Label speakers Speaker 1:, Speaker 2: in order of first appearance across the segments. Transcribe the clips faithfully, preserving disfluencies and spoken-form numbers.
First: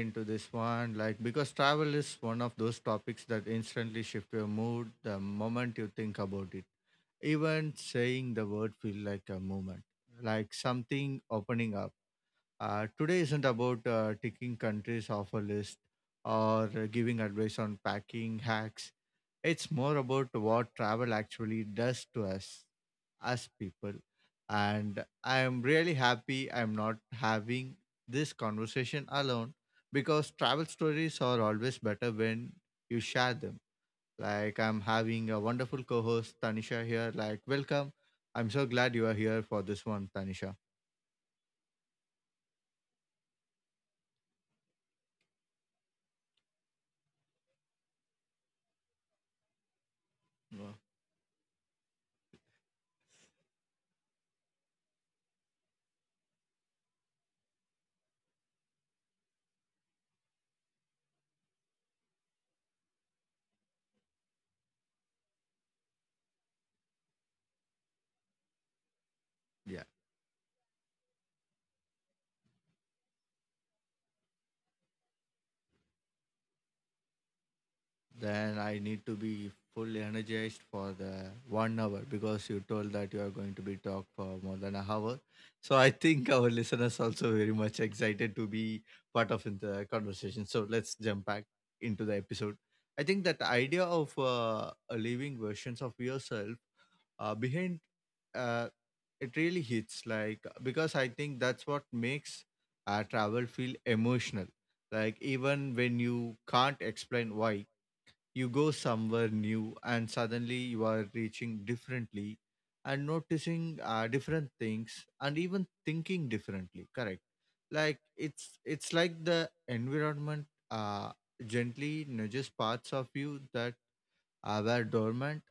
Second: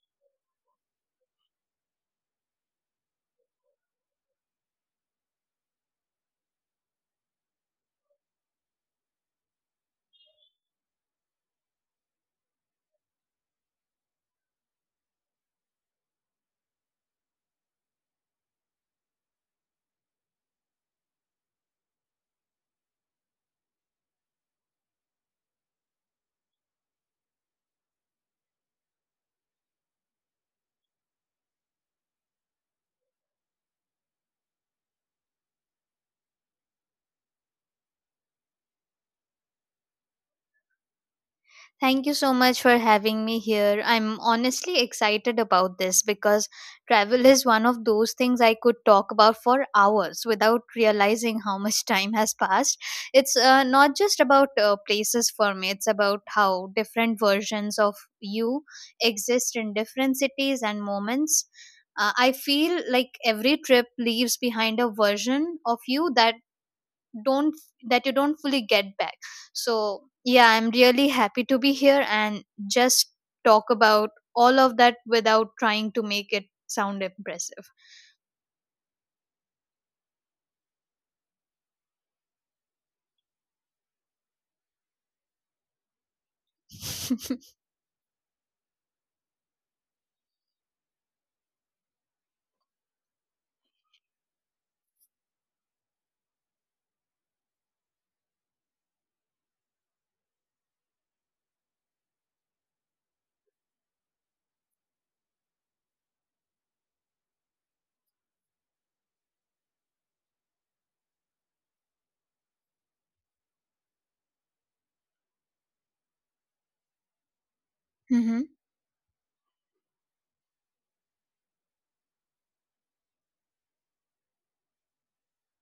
Speaker 1: into this one. Like, because travel is one of those topics that instantly shift your mood the moment you think about it. Even saying the word feel like a movement, like something opening up. Uh, today isn't about uh, ticking countries off a list or uh, giving advice on packing hacks. It's more about what travel actually does to us as people. And I am really happy I'm not having this conversation alone because travel stories are always better when you share them. Like, I'm having a wonderful co host, Tanisha, here. Like, welcome. I'm so glad you are here for this one, Tanisha.
Speaker 2: Thank you so much for having me here. I'm honestly excited about this because travel is one of those things I could talk about for hours without
Speaker 1: Wow.
Speaker 2: realizing how much time has passed. It's uh, not just about uh, places for me, it's about how different versions of you exist in different cities and moments. Uh, I feel like every trip leaves behind a version of you that don't that you don't fully get back.
Speaker 1: Yeah.
Speaker 2: So yeah, I'm really happy to be here and just talk about all of that without trying to make it sound impressive.
Speaker 1: Then I need to be fully energized for the one hour because you told that you are going to be talk for more than an hour. So I think our listeners also very much excited to be part of in the conversation. So let's jump back into the episode. I think that idea of uh, leaving versions of yourself uh, behind uh, it really hits, like, because I think that's what makes uh, travel feel emotional. Like even when you can't explain why you go somewhere new, and suddenly you are reaching differently and noticing uh, different things and even thinking differently. Correct. Like
Speaker 2: Mhm.
Speaker 1: it's it's like the environment uh, gently nudges parts of you that uh, were dormant,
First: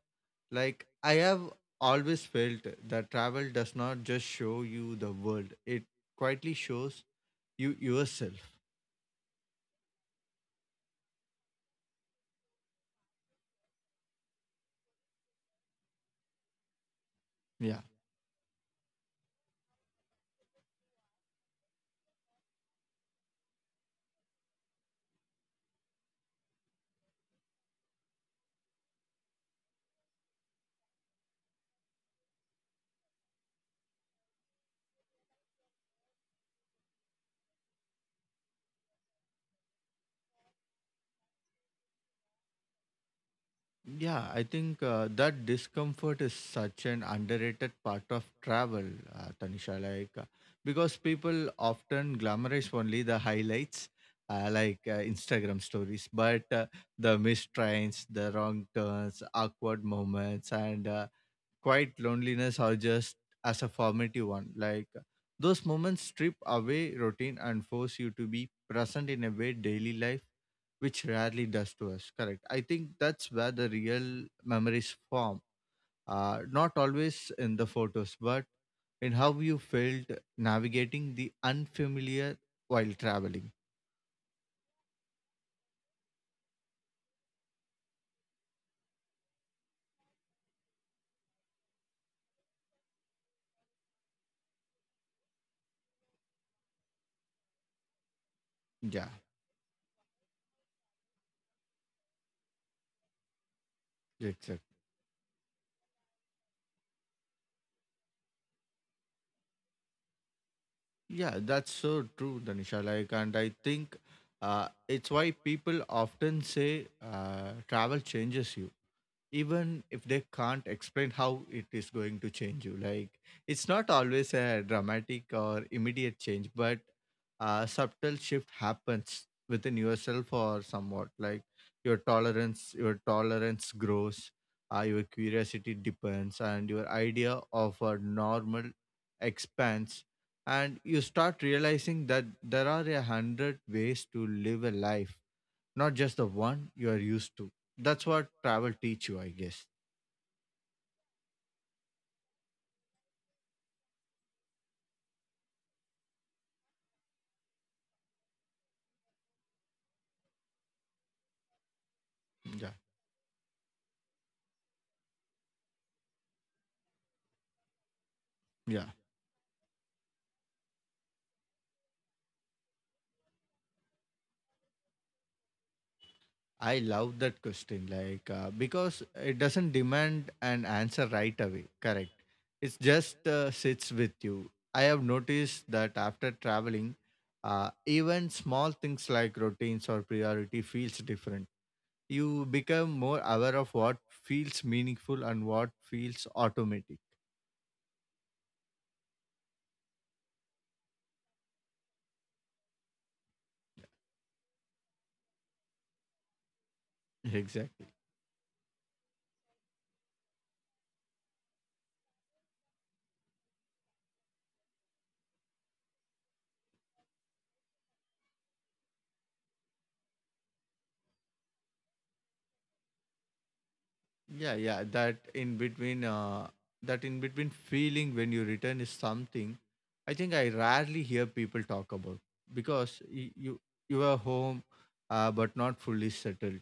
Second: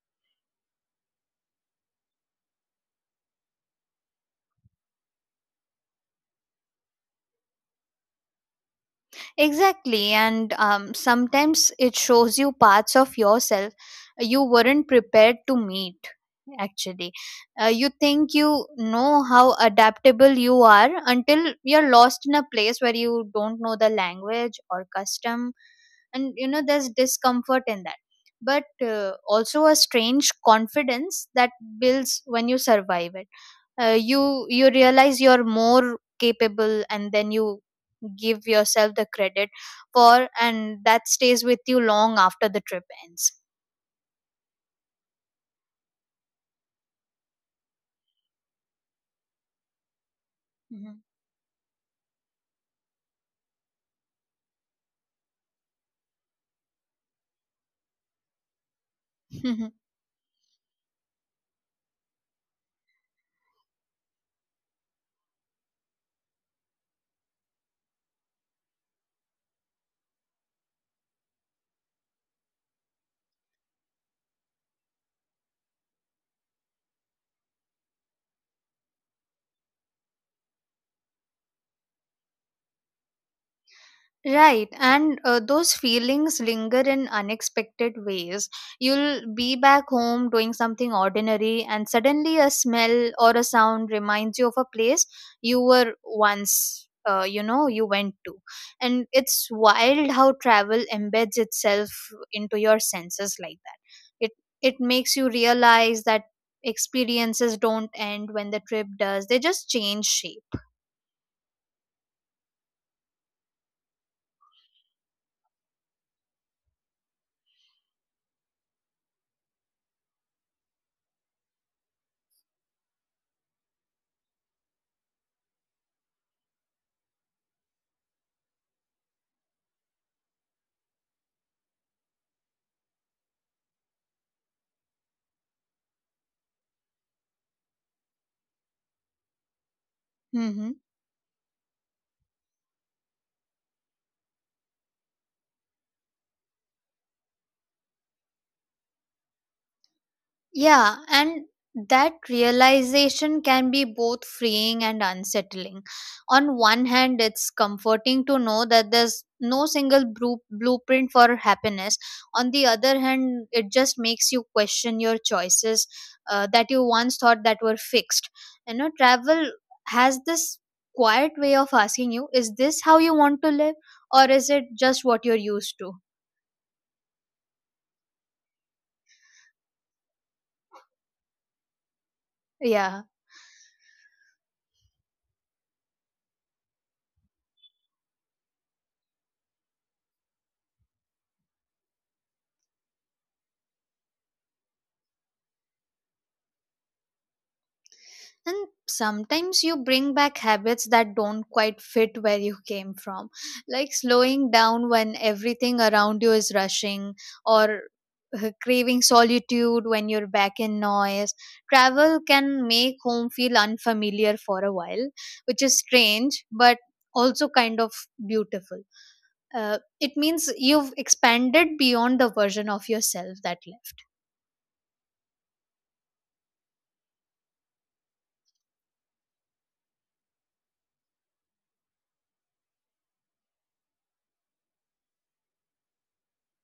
Speaker 1: like I have always felt that travel does not just show you the world. It quietly shows you yourself.
Speaker 2: Exactly. And um, sometimes it shows you parts of yourself you weren't prepared to meet, actually. Uh,
Speaker 1: Yeah.
Speaker 2: you think you know how adaptable you are until you're lost in a place where you don't know the language or custom. And, you know, there's discomfort in that. But uh, also a strange confidence that builds when you survive it. Uh, you you realize you're more capable, and then you give yourself the credit for, and that stays with you long after the trip ends.
Speaker 1: Yeah, I think uh, that discomfort is such an underrated part of travel, uh, Tanisha. Like, uh,
Speaker 2: Mhm.
Speaker 1: because people often glamorize only the highlights, uh, like uh, Instagram stories, but uh, the missed trains, the wrong turns, awkward moments, and uh, quiet loneliness or just as a formative one. Like those moments strip away routine and force you to be present in a way daily life which rarely does to us. Correct. I think that's where the real memories form. Uh, not always in the photos, but in how you felt navigating the unfamiliar while traveling.
Speaker 2: Right, and uh, those feelings linger in unexpected ways. You'll be back home doing something ordinary, and suddenly a smell or a sound reminds you of a place you were once, uh, you know, you went to. And
Speaker 1: Yeah,
Speaker 2: it's wild how travel embeds itself into your senses like that. It it
Speaker 1: exactly.
Speaker 2: makes you realize that experiences don't end when the trip does; they just change shape.
Speaker 1: Yeah, that's so true, Danisha. Like, and I think uh, it's why people often say uh, travel changes you, even if they can't explain how it is going to change you. Like, it's not always a dramatic or immediate change, but a subtle shift happens within yourself, or somewhat like your tolerance your tolerance grows, uh, your curiosity deepens and your idea of a normal expands,
Speaker 2: Mm-hmm.
Speaker 1: and you start realizing that there are a hundred ways to live a life, not just the one you are used to. That's what travel teach you, I guess.
Speaker 2: Yeah, and that realization can be both freeing and unsettling. On one hand, it's comforting to know that there's no single bru- blueprint for happiness. On the
Speaker 1: Yeah.
Speaker 2: other hand, it just makes you question your choices uh, that you once thought that were fixed. You know,
Speaker 1: Yeah,
Speaker 2: travel has this quiet way of asking you, is this how you want to live or is it just what you're used to?
Speaker 1: I love that question, like uh, because it doesn't demand an answer right away. Correct. It
Speaker 2: Yeah.
Speaker 1: just uh, sits with you. I have noticed that after traveling, uh, even small things like routines or priority feels different. You become more aware of what feels meaningful and what feels automatic.
Speaker 2: And sometimes you bring back habits that don't quite fit where you came from, like slowing down when everything around you is rushing, or
Speaker 1: Exactly.
Speaker 2: uh, craving solitude when you're back in noise. Travel can make home feel unfamiliar for a while, which is strange, but also kind of beautiful. Uh, it means you've expanded beyond the version of yourself that left.
Speaker 1: Yeah, yeah, that in between uh, that in between feeling when you return is something I think I rarely hear people talk about, because you you, you are home, uh, but not fully settled,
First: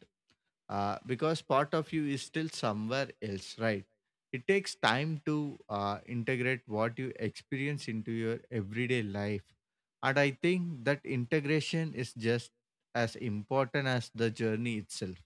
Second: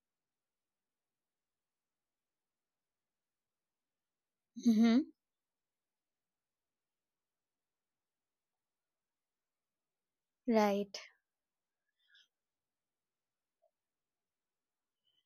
Speaker 1: uh, because part of you is still somewhere else, right? It takes
Speaker 2: Hmm.
Speaker 1: time to uh, integrate what you experience into your everyday life, and I think
Speaker 2: Right.
Speaker 1: that integration is just as important as the journey itself.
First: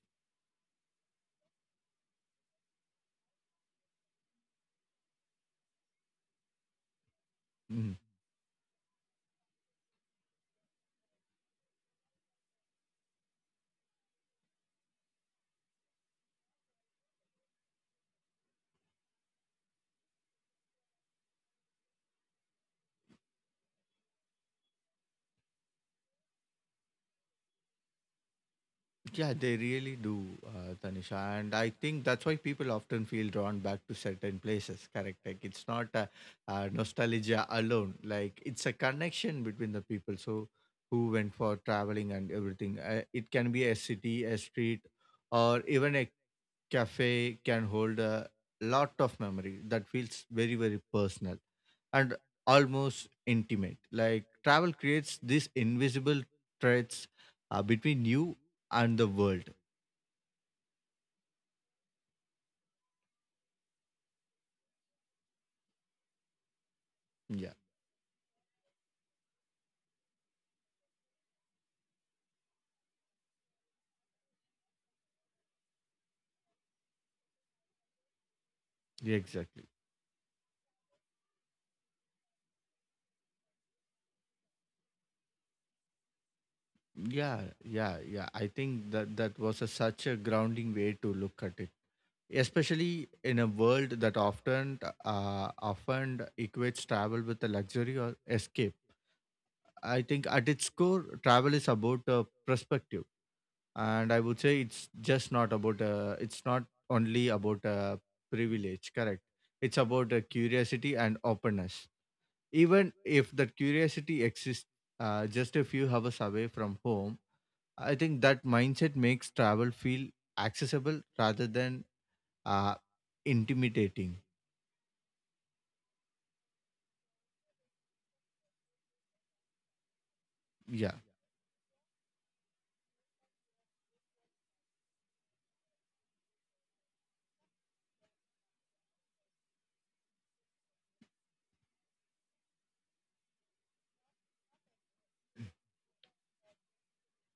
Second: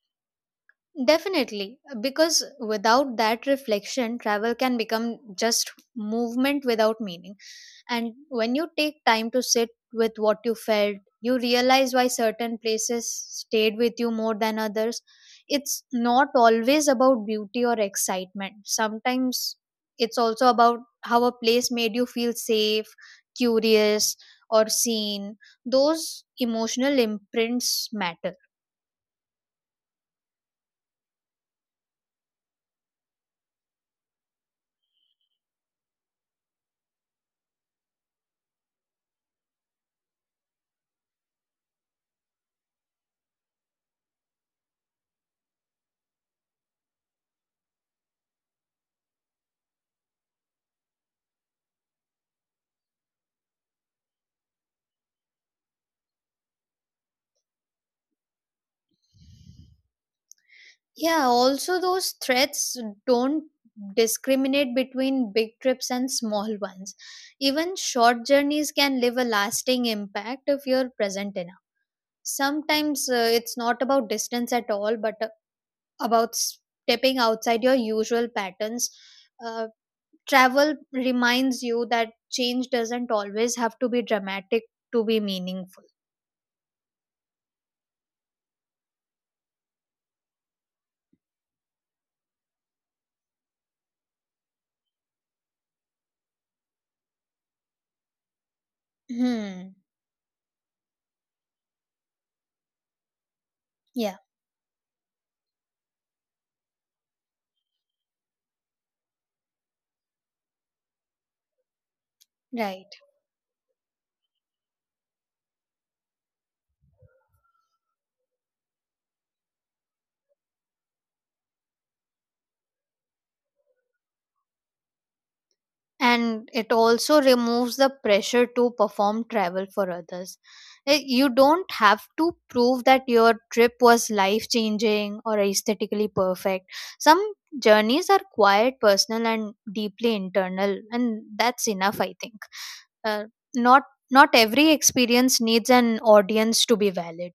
Speaker 2: Definitely, because without that reflection, travel can become just movement without meaning.
Speaker 1: Mm-hmm.
Speaker 2: And when you take time to sit with what you felt, you realize why certain places stayed with you more than others. It's not always about beauty or excitement, sometimes it's also about how a place made you feel safe, curious, or seen. Those emotional imprints matter.
Speaker 1: Yeah, they really do, uh, Tanisha. And I think that's why people often feel drawn back to certain places, correct? Like it's not a, uh nostalgia alone, like it's a connection between the people. So, who went for traveling and everything. Uh, it can be a city, a street, or even a cafe can hold a lot of memory that feels very, very personal and almost intimate. Like travel creates these invisible threads uh, between you and the world.
Speaker 2: Yeah, also those threats don't discriminate between big trips and small ones.
Speaker 1: Yeah,
Speaker 2: Even short journeys can leave a lasting impact if you're present enough. Sometimes uh, it's not about distance at all, but uh, about stepping outside your usual patterns.
Speaker 1: yeah, exactly.
Speaker 2: Uh, Travel reminds you that change doesn't always have to be dramatic to be meaningful.
Speaker 1: Yeah, yeah, yeah, I think that that was a, such a grounding way to look at it, especially in a world that often uh, often equates travel with a luxury or escape.
Speaker 2: Hmm.
Speaker 1: I think at its core, travel is about a perspective, and
Speaker 2: Yeah,
Speaker 1: I would say it's just not about a, it's not only about a privilege. Correct. It's about a curiosity and openness. Even
Speaker 2: right.
Speaker 1: if that curiosity exists uh, just a few hours away from home. I think that mindset makes travel feel accessible rather than uh, intimidating.
Speaker 2: And it also removes the pressure to perform travel for others.
Speaker 1: Yeah,
Speaker 2: Eh, you don't have to prove that your trip was life changing or aesthetically perfect. Some journeys are quiet personal and deeply internal, and that's enough I think. Uh, not not every experience needs an audience to be valid.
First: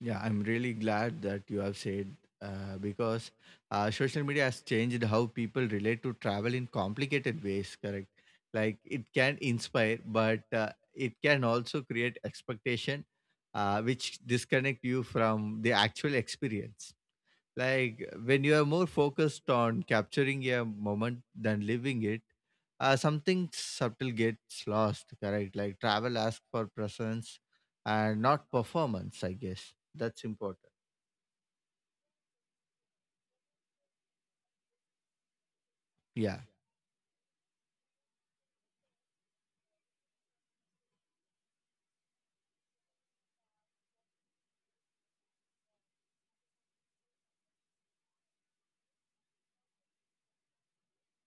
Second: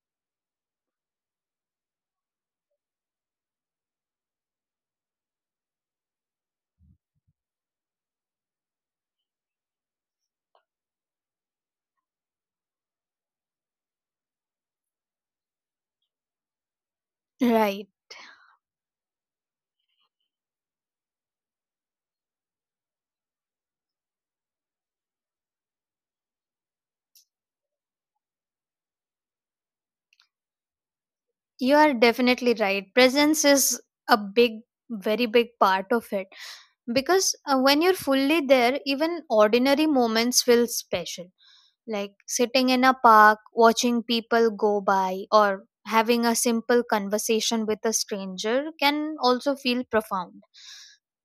Speaker 1: yeah. I'm really glad that you have said uh, because uh, social media has changed how people relate to travel in complicated ways. Correct. Like it can inspire, but uh, it can also create expectation, uh, which disconnect you from the actual experience.
Speaker 2: Right.
Speaker 1: Like when you are more focused on capturing a moment than living it, uh, something subtle gets lost, correct? Like travel asks for presence and not performance, I guess. That's important.
Speaker 2: You are definitely right, presence is a big, very big part of it.
Speaker 1: Yeah.
Speaker 2: Because uh, when you're fully there, even ordinary moments feel special. Like sitting in a park watching people go by or having a simple conversation with a stranger can also feel profound.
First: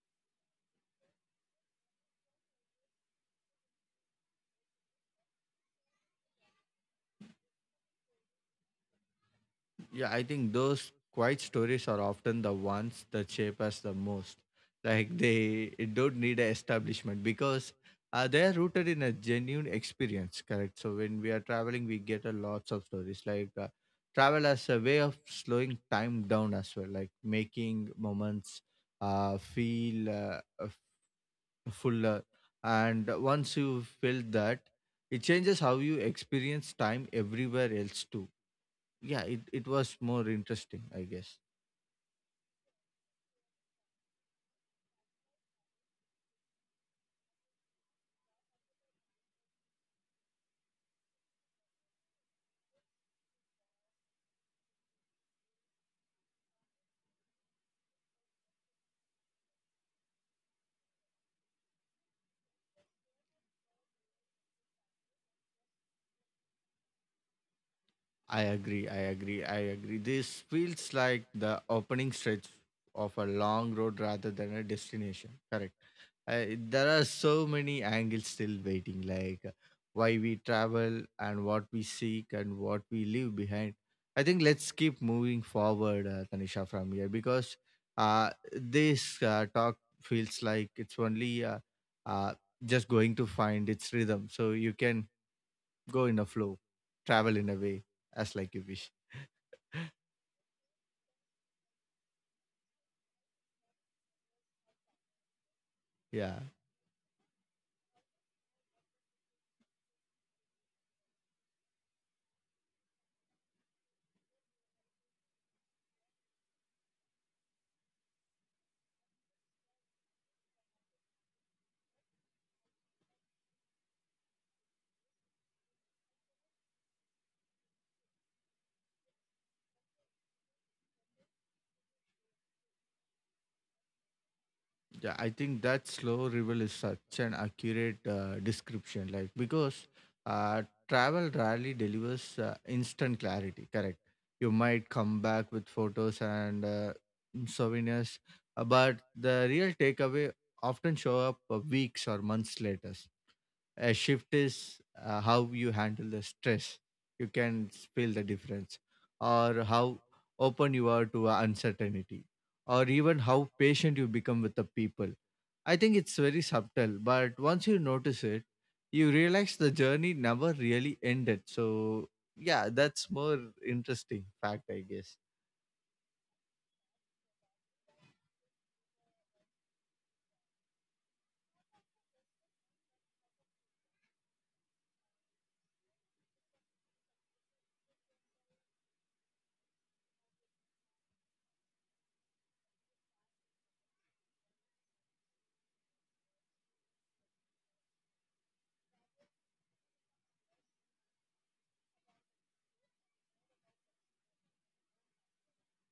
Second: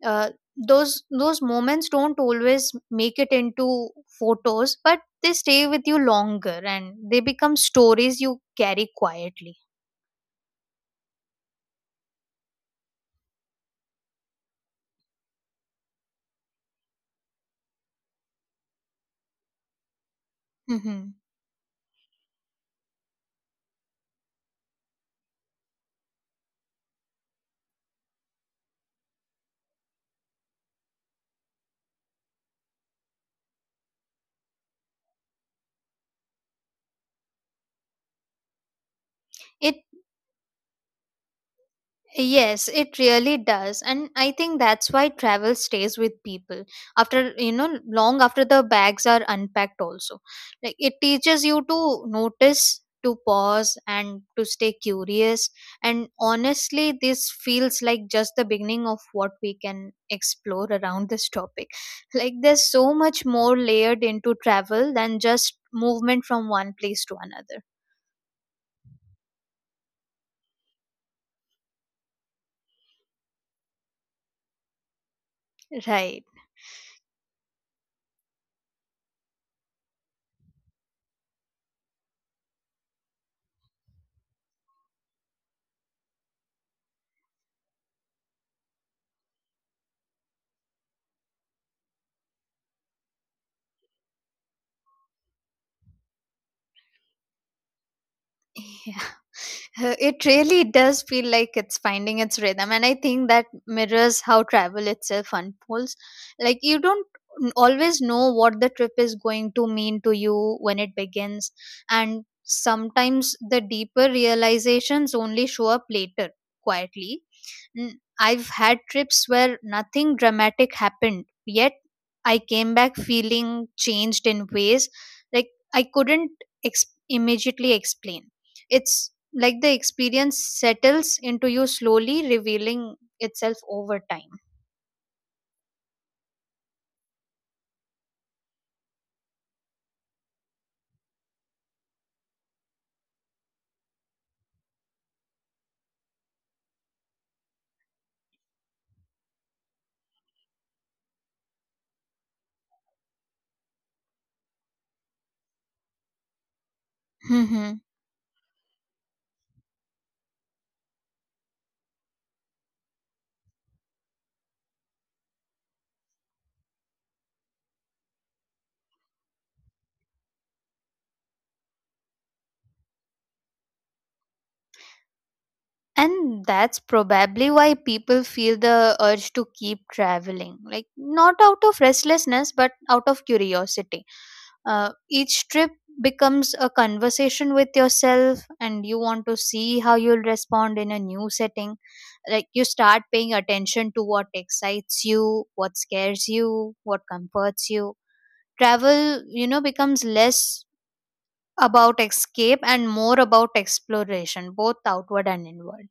Speaker 2: Uh, those those moments don't always make it into photos, but they stay with you longer, and they become stories you carry quietly.
Speaker 1: Yeah, I think those quiet stories are often the ones that shape us the most. Like they don't need an establishment because uh, they are rooted in a genuine experience, correct? So
Speaker 2: Mhm.
Speaker 1: when we are traveling, we get a lots of stories, like uh, travel as a way of slowing time down as well, like making moments uh, feel uh, f- fuller. And once you feel that, it changes how you experience time everywhere else too. Yeah, it, it
Speaker 2: it
Speaker 1: was more interesting, I guess.
Speaker 2: Yes, it really does. And I think that's why travel stays with people after, you know, long after the bags are unpacked, also. Like it teaches you to notice, to pause, and to stay curious. And honestly, this feels like just the beginning of what we can explore around this topic. Like there's so much more layered into travel than just movement from one place to another.
Speaker 1: I agree i agree I agree, this feels like the opening stretch of a long road rather than a destination, correct?
Speaker 2: Right.
Speaker 1: Uh, there are so many angles still waiting, like uh, why we travel and what we seek and what we leave behind. I think let's keep moving forward, uh, Tanisha, from here, because uh, this uh, talk feels like it's only uh, uh, just going to find its rhythm, so you can go in a flow, travel in a way, as like you wish.
Speaker 2: Yeah. Uh, It really does feel like it's finding its rhythm, and I think that mirrors how travel itself unfolds.
Speaker 1: yeah.
Speaker 2: Like, you don't n- always know what the trip is going to mean to you when it begins, and sometimes the deeper realizations only show up later, quietly. N- I've had trips where nothing dramatic happened, yet I came back feeling changed in ways like I couldn't ex- immediately explain. It's like the experience settles into you slowly, revealing itself over time.
Speaker 1: Yeah, I think that slow revel is such an accurate uh, description, like, because uh, travel rarely delivers uh, instant clarity. Correct. You might come back with photos and uh, souvenirs, uh, but the real takeaway often show up uh, weeks or months later. A shift is uh, how you handle the stress. You can
Speaker 2: hmm
Speaker 1: feel the difference, or how open you are to uh, uncertainty, or even how patient you become with the people. I think it's very subtle, but once you notice it, you realize the journey never really ended. So yeah, that's more interesting fact, I guess.
Speaker 2: And that's probably why people feel the urge to keep traveling. Like, not out of restlessness, but out of curiosity. Uh, each trip becomes a conversation with yourself, and you want to see how you'll respond in a new setting. Like you start paying attention to what excites you, what scares you, what comforts you. Travel you know becomes less about escape and more about exploration, both outward and inward.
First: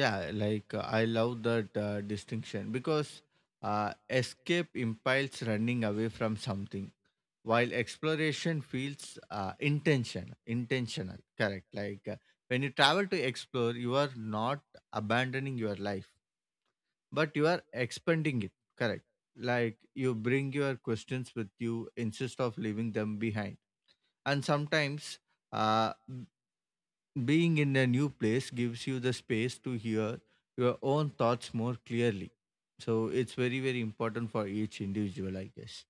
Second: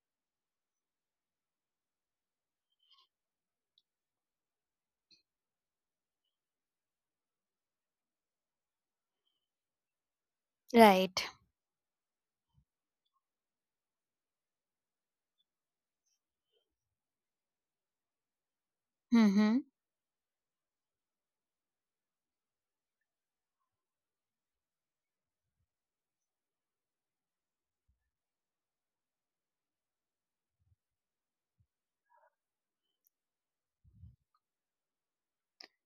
Speaker 1: Yeah, like uh, I love that uh, distinction because uh, escape implies running away from something, while exploration feels uh, intention intentional,
Speaker 2: Right.
Speaker 1: correct? Like uh, when you travel to explore, you are not abandoning your life, but you are expanding it, correct?
Speaker 2: Mm-hmm.
Speaker 1: Like you bring your questions with you insist of leaving them behind, and sometimes uh, b- being in a new place gives you the space to hear your own thoughts more clearly, so it's very very important for each individual, I guess.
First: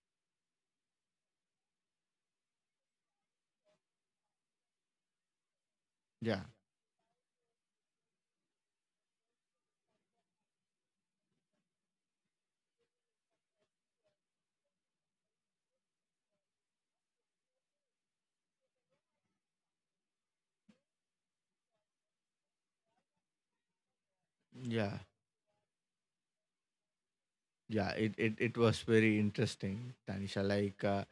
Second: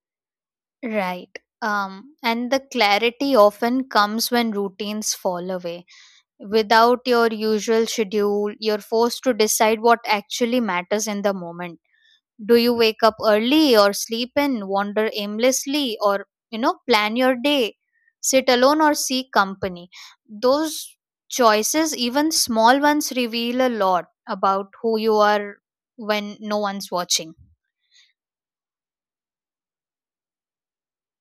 Speaker 2: Right. Um and the clarity often comes when routines fall away.
Speaker 1: Yeah,
Speaker 2: Without your usual schedule, you're forced to decide what actually matters in the moment. Do you wake up early or sleep in, wander aimlessly, or you know, plan your day, sit alone or seek company? Those choices, even small ones, reveal a lot about who
Speaker 1: yeah.
Speaker 2: you are when no one's watching.
Speaker 1: Yeah, it, it, it was very interesting, Tanisha. Like uh,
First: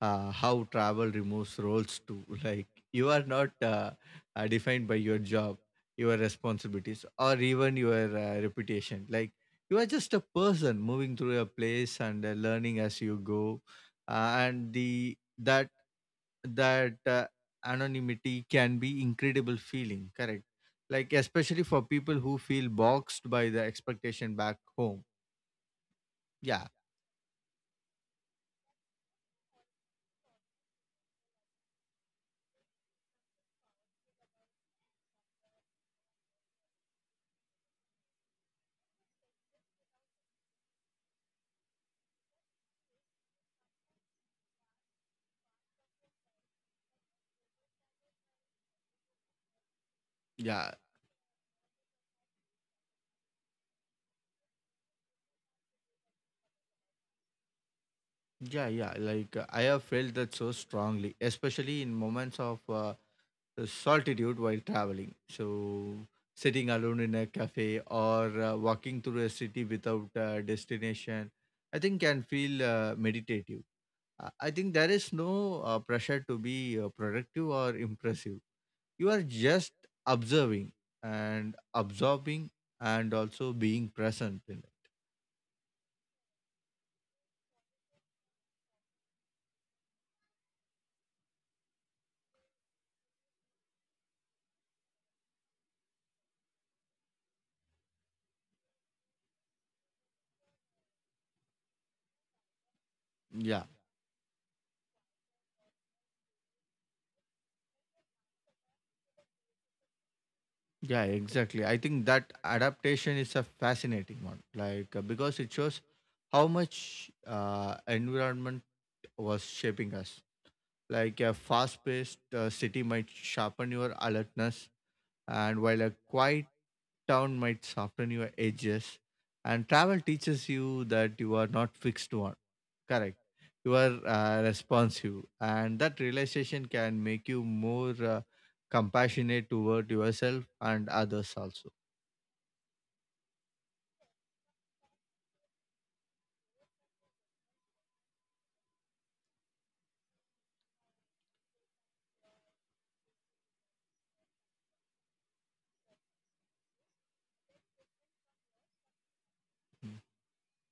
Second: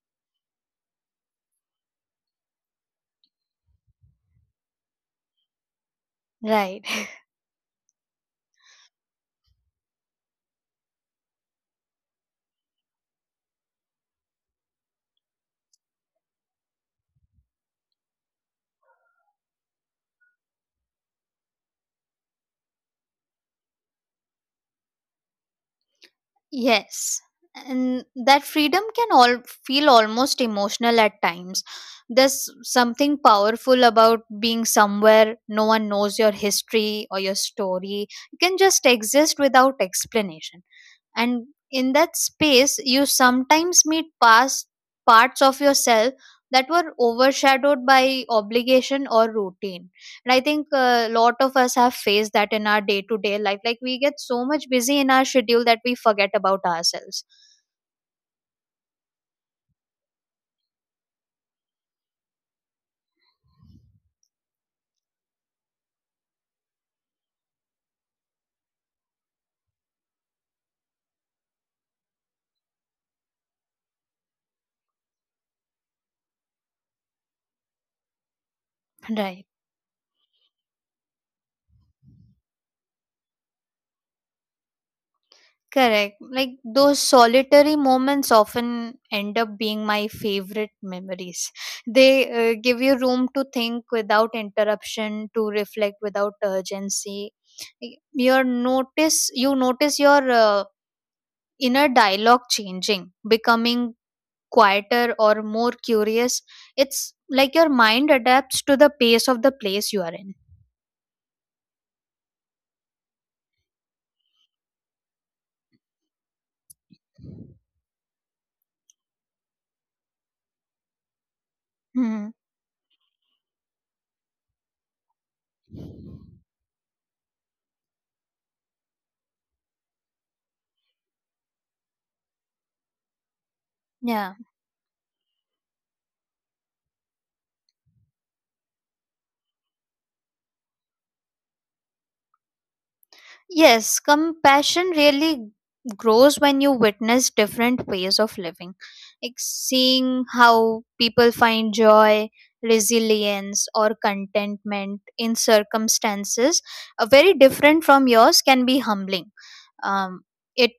Speaker 1: uh, how travel removes roles too. Like you are not uh, uh, defined by your job, your
Speaker 2: Right.
Speaker 1: responsibilities, or even your uh, reputation. Like you are just a person moving through a place and uh, learning as you go, uh, and the that that uh, anonymity can be incredible feeling. Correct. Like especially for people who feel boxed by the expectation back home. Yeah,
Speaker 2: Yes, and that freedom can all feel almost emotional at times. There's something powerful about being somewhere no one knows your history or your story. You can just exist without explanation, and in that space you sometimes meet past parts of yourself that were overshadowed by obligation or routine. And I think
Speaker 1: yeah.
Speaker 2: a lot of us have faced that in our day to day life, like we get so much busy in our schedule that we forget about ourselves.
Speaker 1: Yeah, yeah. Like uh, I have felt that so strongly, especially in moments of uh, solitude while traveling. So sitting alone in a cafe or uh, walking through a city without uh, destination, I think can feel uh, meditative. I I think there is no uh, pressure to be uh, productive or impressive. You are
Speaker 2: Right.
Speaker 1: just observing and absorbing and also being present in
Speaker 2: Correct. Like those solitary moments often end up being my favorite memories. They uh, give you room to think without interruption, to reflect without urgency. Y- Your notice, you notice your uh, inner dialogue changing,
Speaker 1: it. Yeah.
Speaker 2: becoming quieter or more curious. It's like your mind adapts to the pace of the place you are in.
Speaker 1: Yeah, exactly. I think that adaptation is a fascinating one, like uh, because it shows how much uh, environment was shaping us. Like a fast-paced
Speaker 2: Hmm.
Speaker 1: uh, city might sharpen your alertness, and while a quiet town might soften your edges. And travel teaches you that you are not fixed to one. Correct. You are
Speaker 2: Yeah.
Speaker 1: uh, responsive, and that realization can make you more uh, compassionate toward yourself and others also.
Speaker 2: Yes, compassion really grows when you witness different ways of living. Like seeing how people find joy, resilience, or contentment in circumstances uh, very different from yours can be humbling. Um, it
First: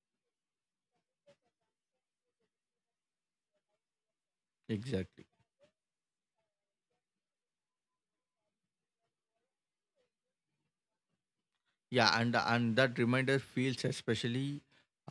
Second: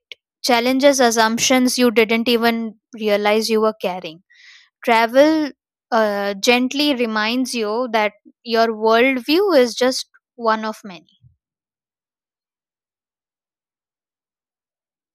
Speaker 2: challenges assumptions you didn't even realize you were carrying.
Speaker 1: Exactly.
Speaker 2: Travel uh, gently reminds you that your worldview is just one of many.
Speaker 1: Yeah, and and that reminder feels especially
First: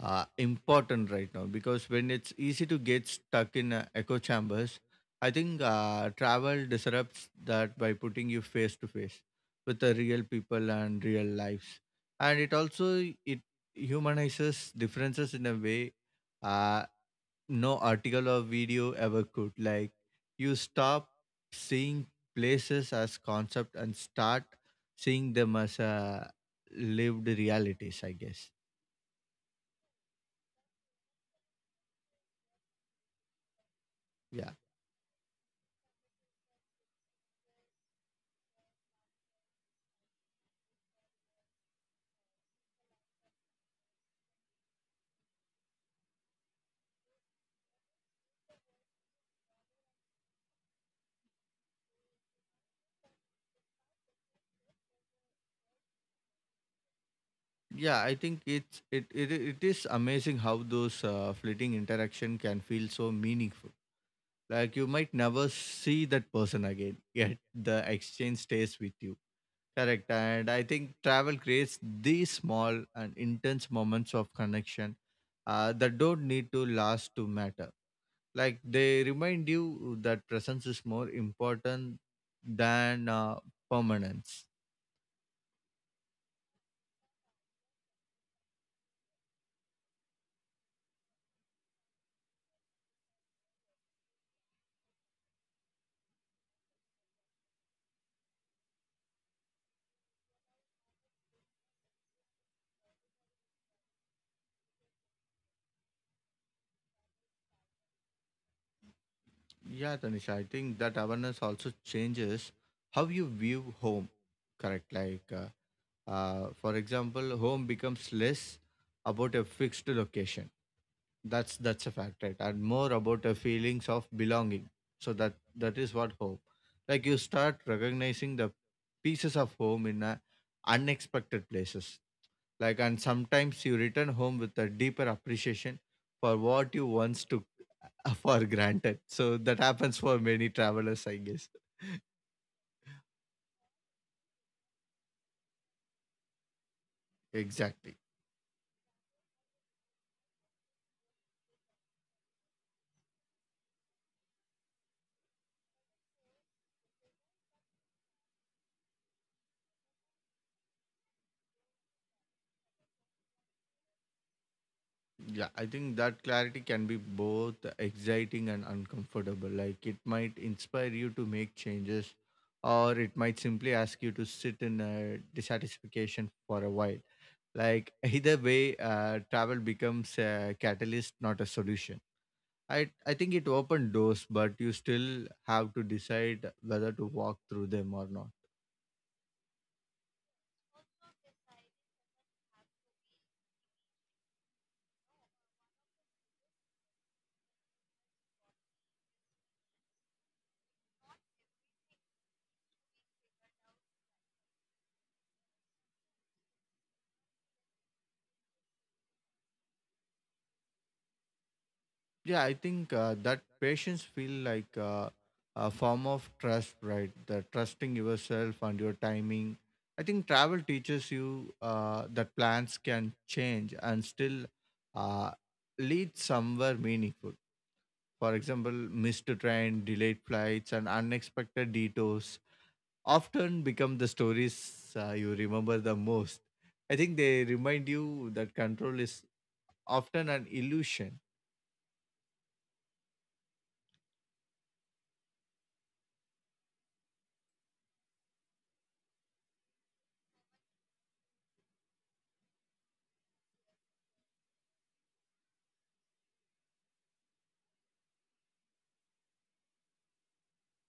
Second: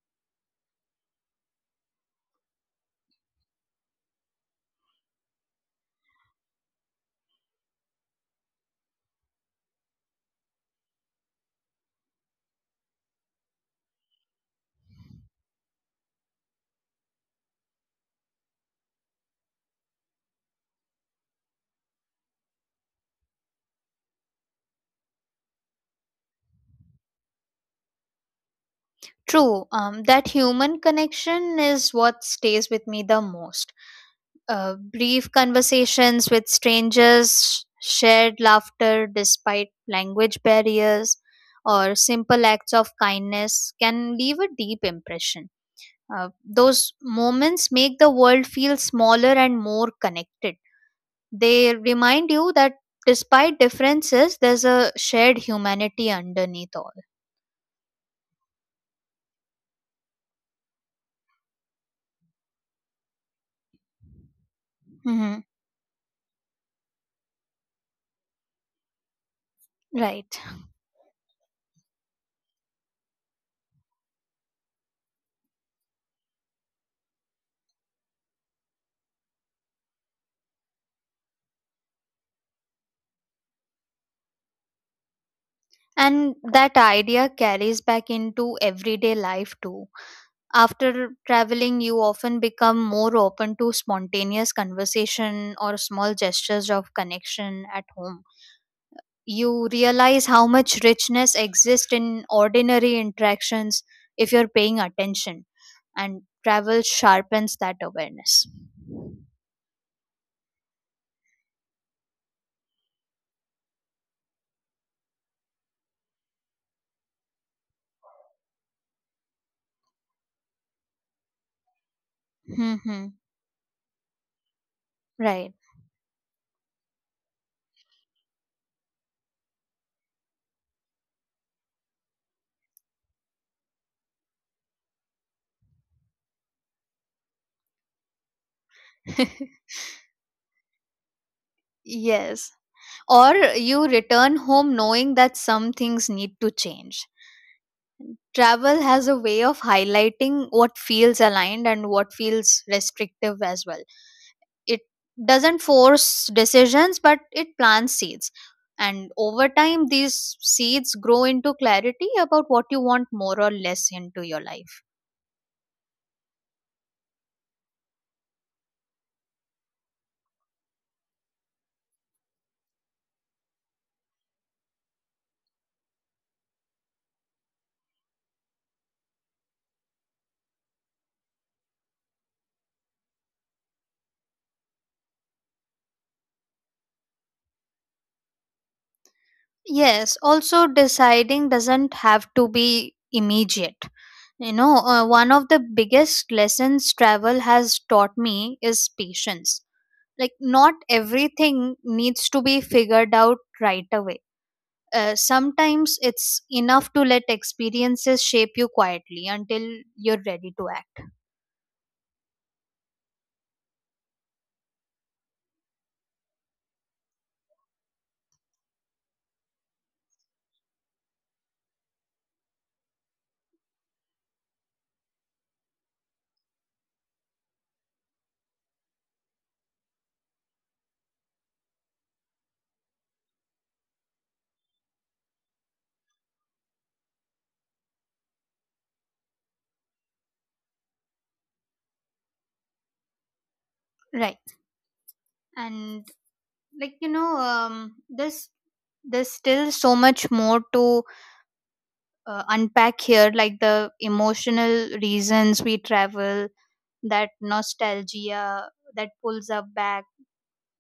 Speaker 1: uh, important right now, because when it's easy to get stuck in uh, echo chambers, I think uh, travel disrupts that by putting you face to face with the real people and real lives, and it also it humanizes differences in a way. Uh, no article or video ever could. Like you stop seeing places as concept and start seeing them as uh, lived realities, I guess.
Speaker 2: True, um, that human connection is what stays with me the most.
Speaker 1: Yeah.
Speaker 2: Uh, brief conversations with strangers, shared laughter despite language barriers, or simple acts of kindness can leave a deep impression. Uh, those moments make the world feel smaller and more connected. They remind you that despite differences, there's a shared humanity underneath all.
Speaker 1: Yeah, I think it's it it, it is amazing how those uh, fleeting interaction can feel so meaningful. Like you might never
Speaker 2: Mhm.
Speaker 1: see that person again, yet the exchange stays with you. Correct.
Speaker 2: Right.
Speaker 1: And I think travel creates these small and intense moments of connection uh, that don't need to last to matter. Like they remind you that presence is more important than uh, permanence.
Speaker 2: And that idea carries back into everyday life too. After traveling, you often become more open to spontaneous conversation or small gestures of connection at home. You realize how much richness exists in ordinary interactions if you're paying attention, and travel sharpens that awareness.
Speaker 1: Yeah, Tanisha, I think that awareness also changes how you view home, correct? Like, uh, uh, for example, home becomes less about a fixed location. That's that's a fact, right? And more
Speaker 2: Hmm.
Speaker 1: about a feelings of belonging. So that
Speaker 2: Right.
Speaker 1: that is what home. Like you start recognizing the pieces of home in uh unexpected places like, and sometimes you return home with a deeper appreciation for what you once took for granted. So that happens for many travelers, I guess.
Speaker 2: Yes. Or you return home knowing that some things need to change.
Speaker 1: Exactly.
Speaker 2: Travel has a way of highlighting what feels aligned and what feels restrictive as well. It doesn't force decisions, but it plants seeds. And over time, these seeds grow into clarity about what you want more or less into your life.
Speaker 1: Yeah, I think that clarity can be both exciting and uncomfortable. Like it might inspire you to make changes, or it might simply ask you to sit in a dissatisfaction for a while. Like either way, uh, travel becomes a catalyst, not a solution. I I think it opened doors, but you still have to decide whether to walk through them or not.
Speaker 2: Yes, also deciding doesn't have to be immediate. You know, uh, one of the biggest lessons travel has taught me is patience. Like not everything needs to be figured out right away. Uh, sometimes it's enough to let experiences shape you quietly until you're ready to act.
Speaker 1: Yeah, I think uh, that patience feel like uh, a form of trust, right? The trusting yourself and your timing. I think travel teaches you uh, that plans can change and still uh, lead somewhere meaningful. For example, missed train, delayed flights, and unexpected detours often become the stories uh, you remember the most. I think they remind you that control is often an illusion.
Speaker 2: Right. And like you know um, this there's still so much more to uh, unpack here, like the emotional reasons we travel, that nostalgia that pulls us back,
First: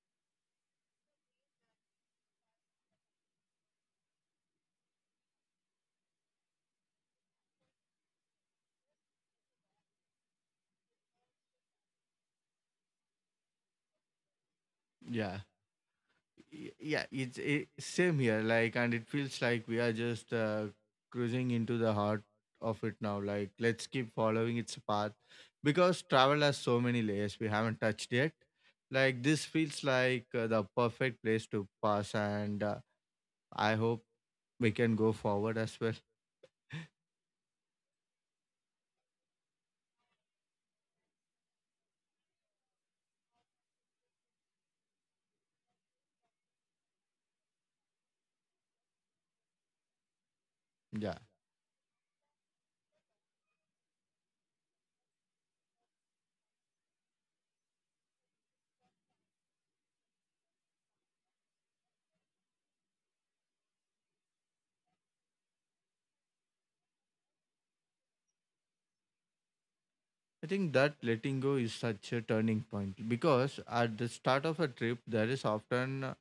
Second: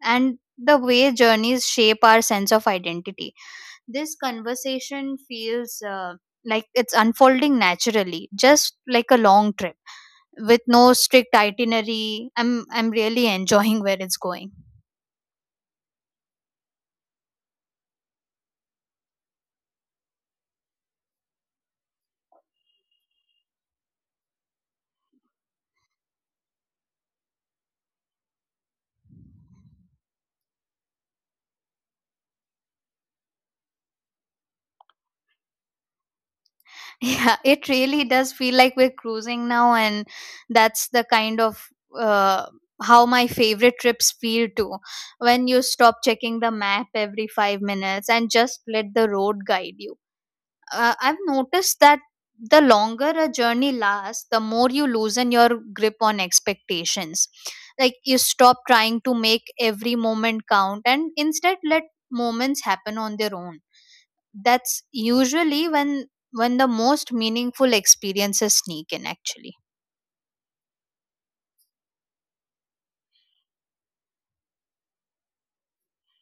Speaker 2: and the way journeys shape our sense of identity. This conversation feels uh, like it's unfolding naturally, just like a long trip with no strict itinerary. I'm i'm really enjoying where it's going.
Speaker 1: Yeah. Y- Yeah, it's it, same here. Like, and it feels like we are just uh, cruising into the heart of it now. Like, let's keep following its path because travel has so many layers we haven't touched yet. Like, this feels like uh, the perfect place to pass, and uh, I hope we can go forward as well.
Speaker 2: Yeah, it really does feel like we're cruising now, and that's the kind of uh, how my favorite trips feel too, when you stop checking the map every five minutes and just let the road guide you. uh, I've
Speaker 1: Yeah.
Speaker 2: noticed that the longer a journey lasts, the more you loosen your grip on expectations. Like you stop trying to make every moment count and instead let moments happen on their own. That's usually when when the most meaningful experiences sneak in, actually.
Speaker 1: I think that letting go is such a turning point because at the start of a trip there is often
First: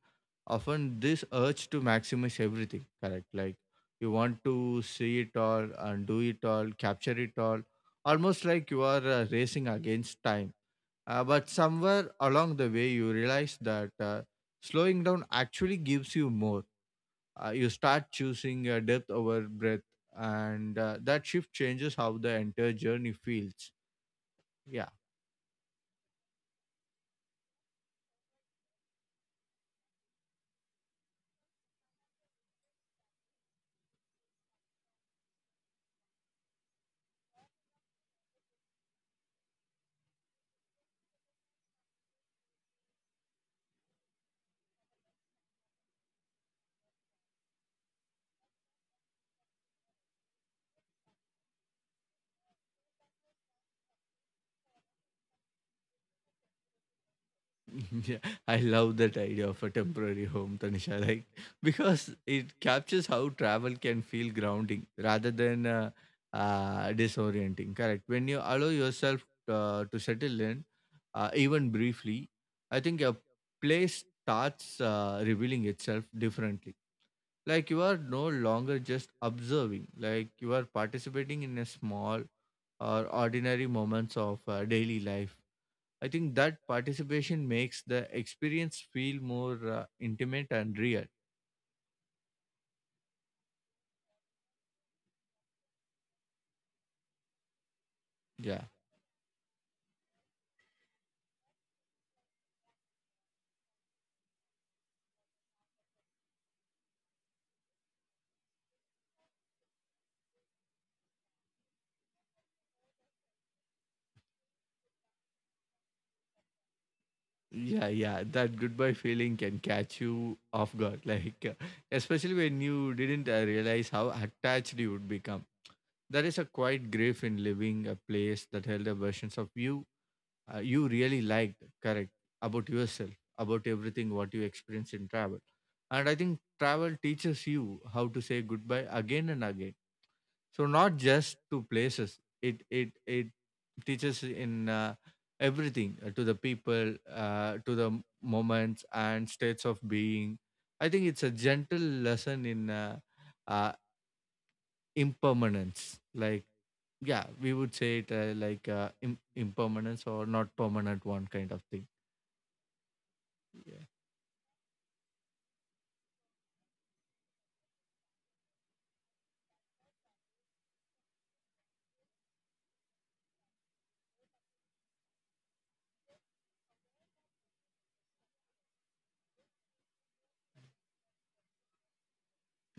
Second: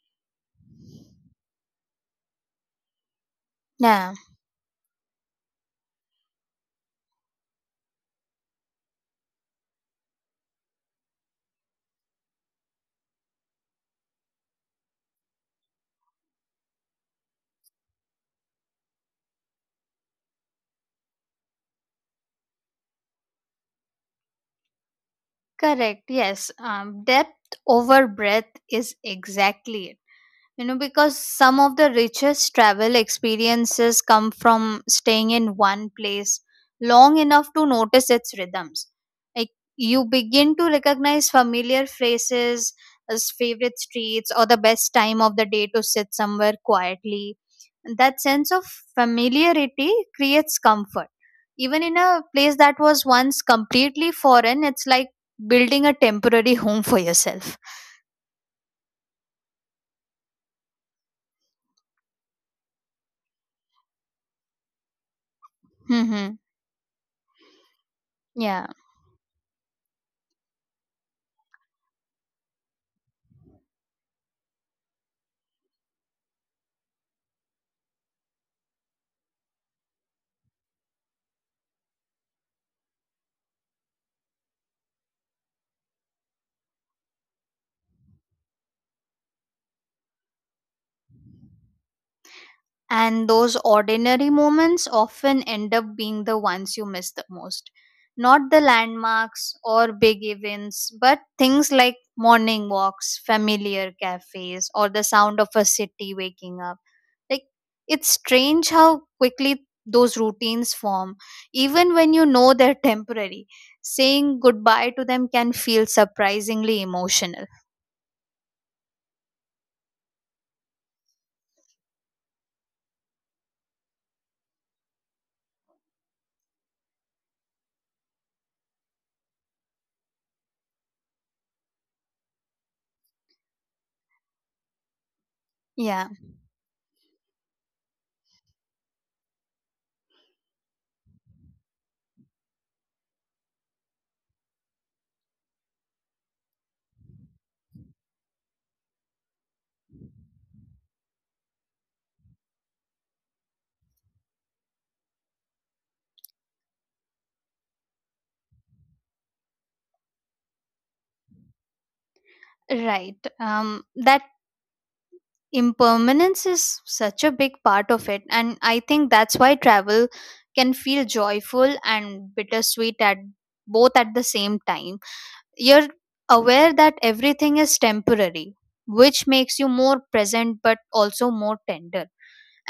Speaker 1: often this urge to maximize everything, correct? Like you
Speaker 2: Yeah.
Speaker 1: want to see it all and do it all, capture it all, almost like you are uh, racing against time. Uh, but somewhere along the way you realize that uh, slowing down actually gives you more. Uh, you start choosing uh, depth over breadth and uh, that shift changes how the entire journey feels. Yeah.
Speaker 2: Correct. Yes. Um, depth over breadth is exactly it. You know, because some of the richest travel experiences come from staying in one place long enough to notice its rhythms. Like you begin to recognize familiar phrases, as favorite streets, or the best time of the day to sit somewhere quietly. And that sense of familiarity creates comfort. Even in a place that was once completely foreign, it's like building a temporary home for yourself.
Speaker 1: Yeah, I love that idea of a temporary home, Tanisha. Like because it captures how travel can feel grounding rather than uh,
Speaker 2: Mm-hmm.
Speaker 1: uh, disorienting. Correct. When you
Speaker 2: Yeah.
Speaker 1: allow yourself uh, to settle in, uh, even briefly, I think a place starts uh, revealing itself differently. Like you are no longer just observing. Like you are participating in a small or ordinary moments of uh, daily life. I think that participation makes the experience feel more uh, intimate and real.
Speaker 2: And those ordinary moments often end up being the ones you miss the most. Not
Speaker 1: Yeah.
Speaker 2: the landmarks or big events, but things like morning walks, familiar cafes, or the sound of a city waking up. Like, it's strange how quickly those routines form, even when you know they're temporary. Saying goodbye to them can feel surprisingly emotional.
Speaker 1: Yeah, yeah, that goodbye feeling can catch you off guard, like uh, especially when you didn't uh, realize how attached you would become. There is a quiet grief in leaving a place that held the versions of you uh, you really liked, correct, about yourself, about everything what you experienced in travel. And
Speaker 2: Yeah,
Speaker 1: I think travel teaches you how to say goodbye again and again, so not just to places it it it teaches in uh, everything uh, to the people uh, to the m- moments and states of being. I think it's a gentle lesson in uh, uh, impermanence. Like, yeah, we would say it uh, like uh, Im- impermanence or not permanent one kind of thing.
Speaker 2: right. Um, that Impermanence is such a big part of it, and I think that's why travel can feel joyful and bittersweet at both at the same time. You're aware that everything is temporary, which makes you more present but also more tender.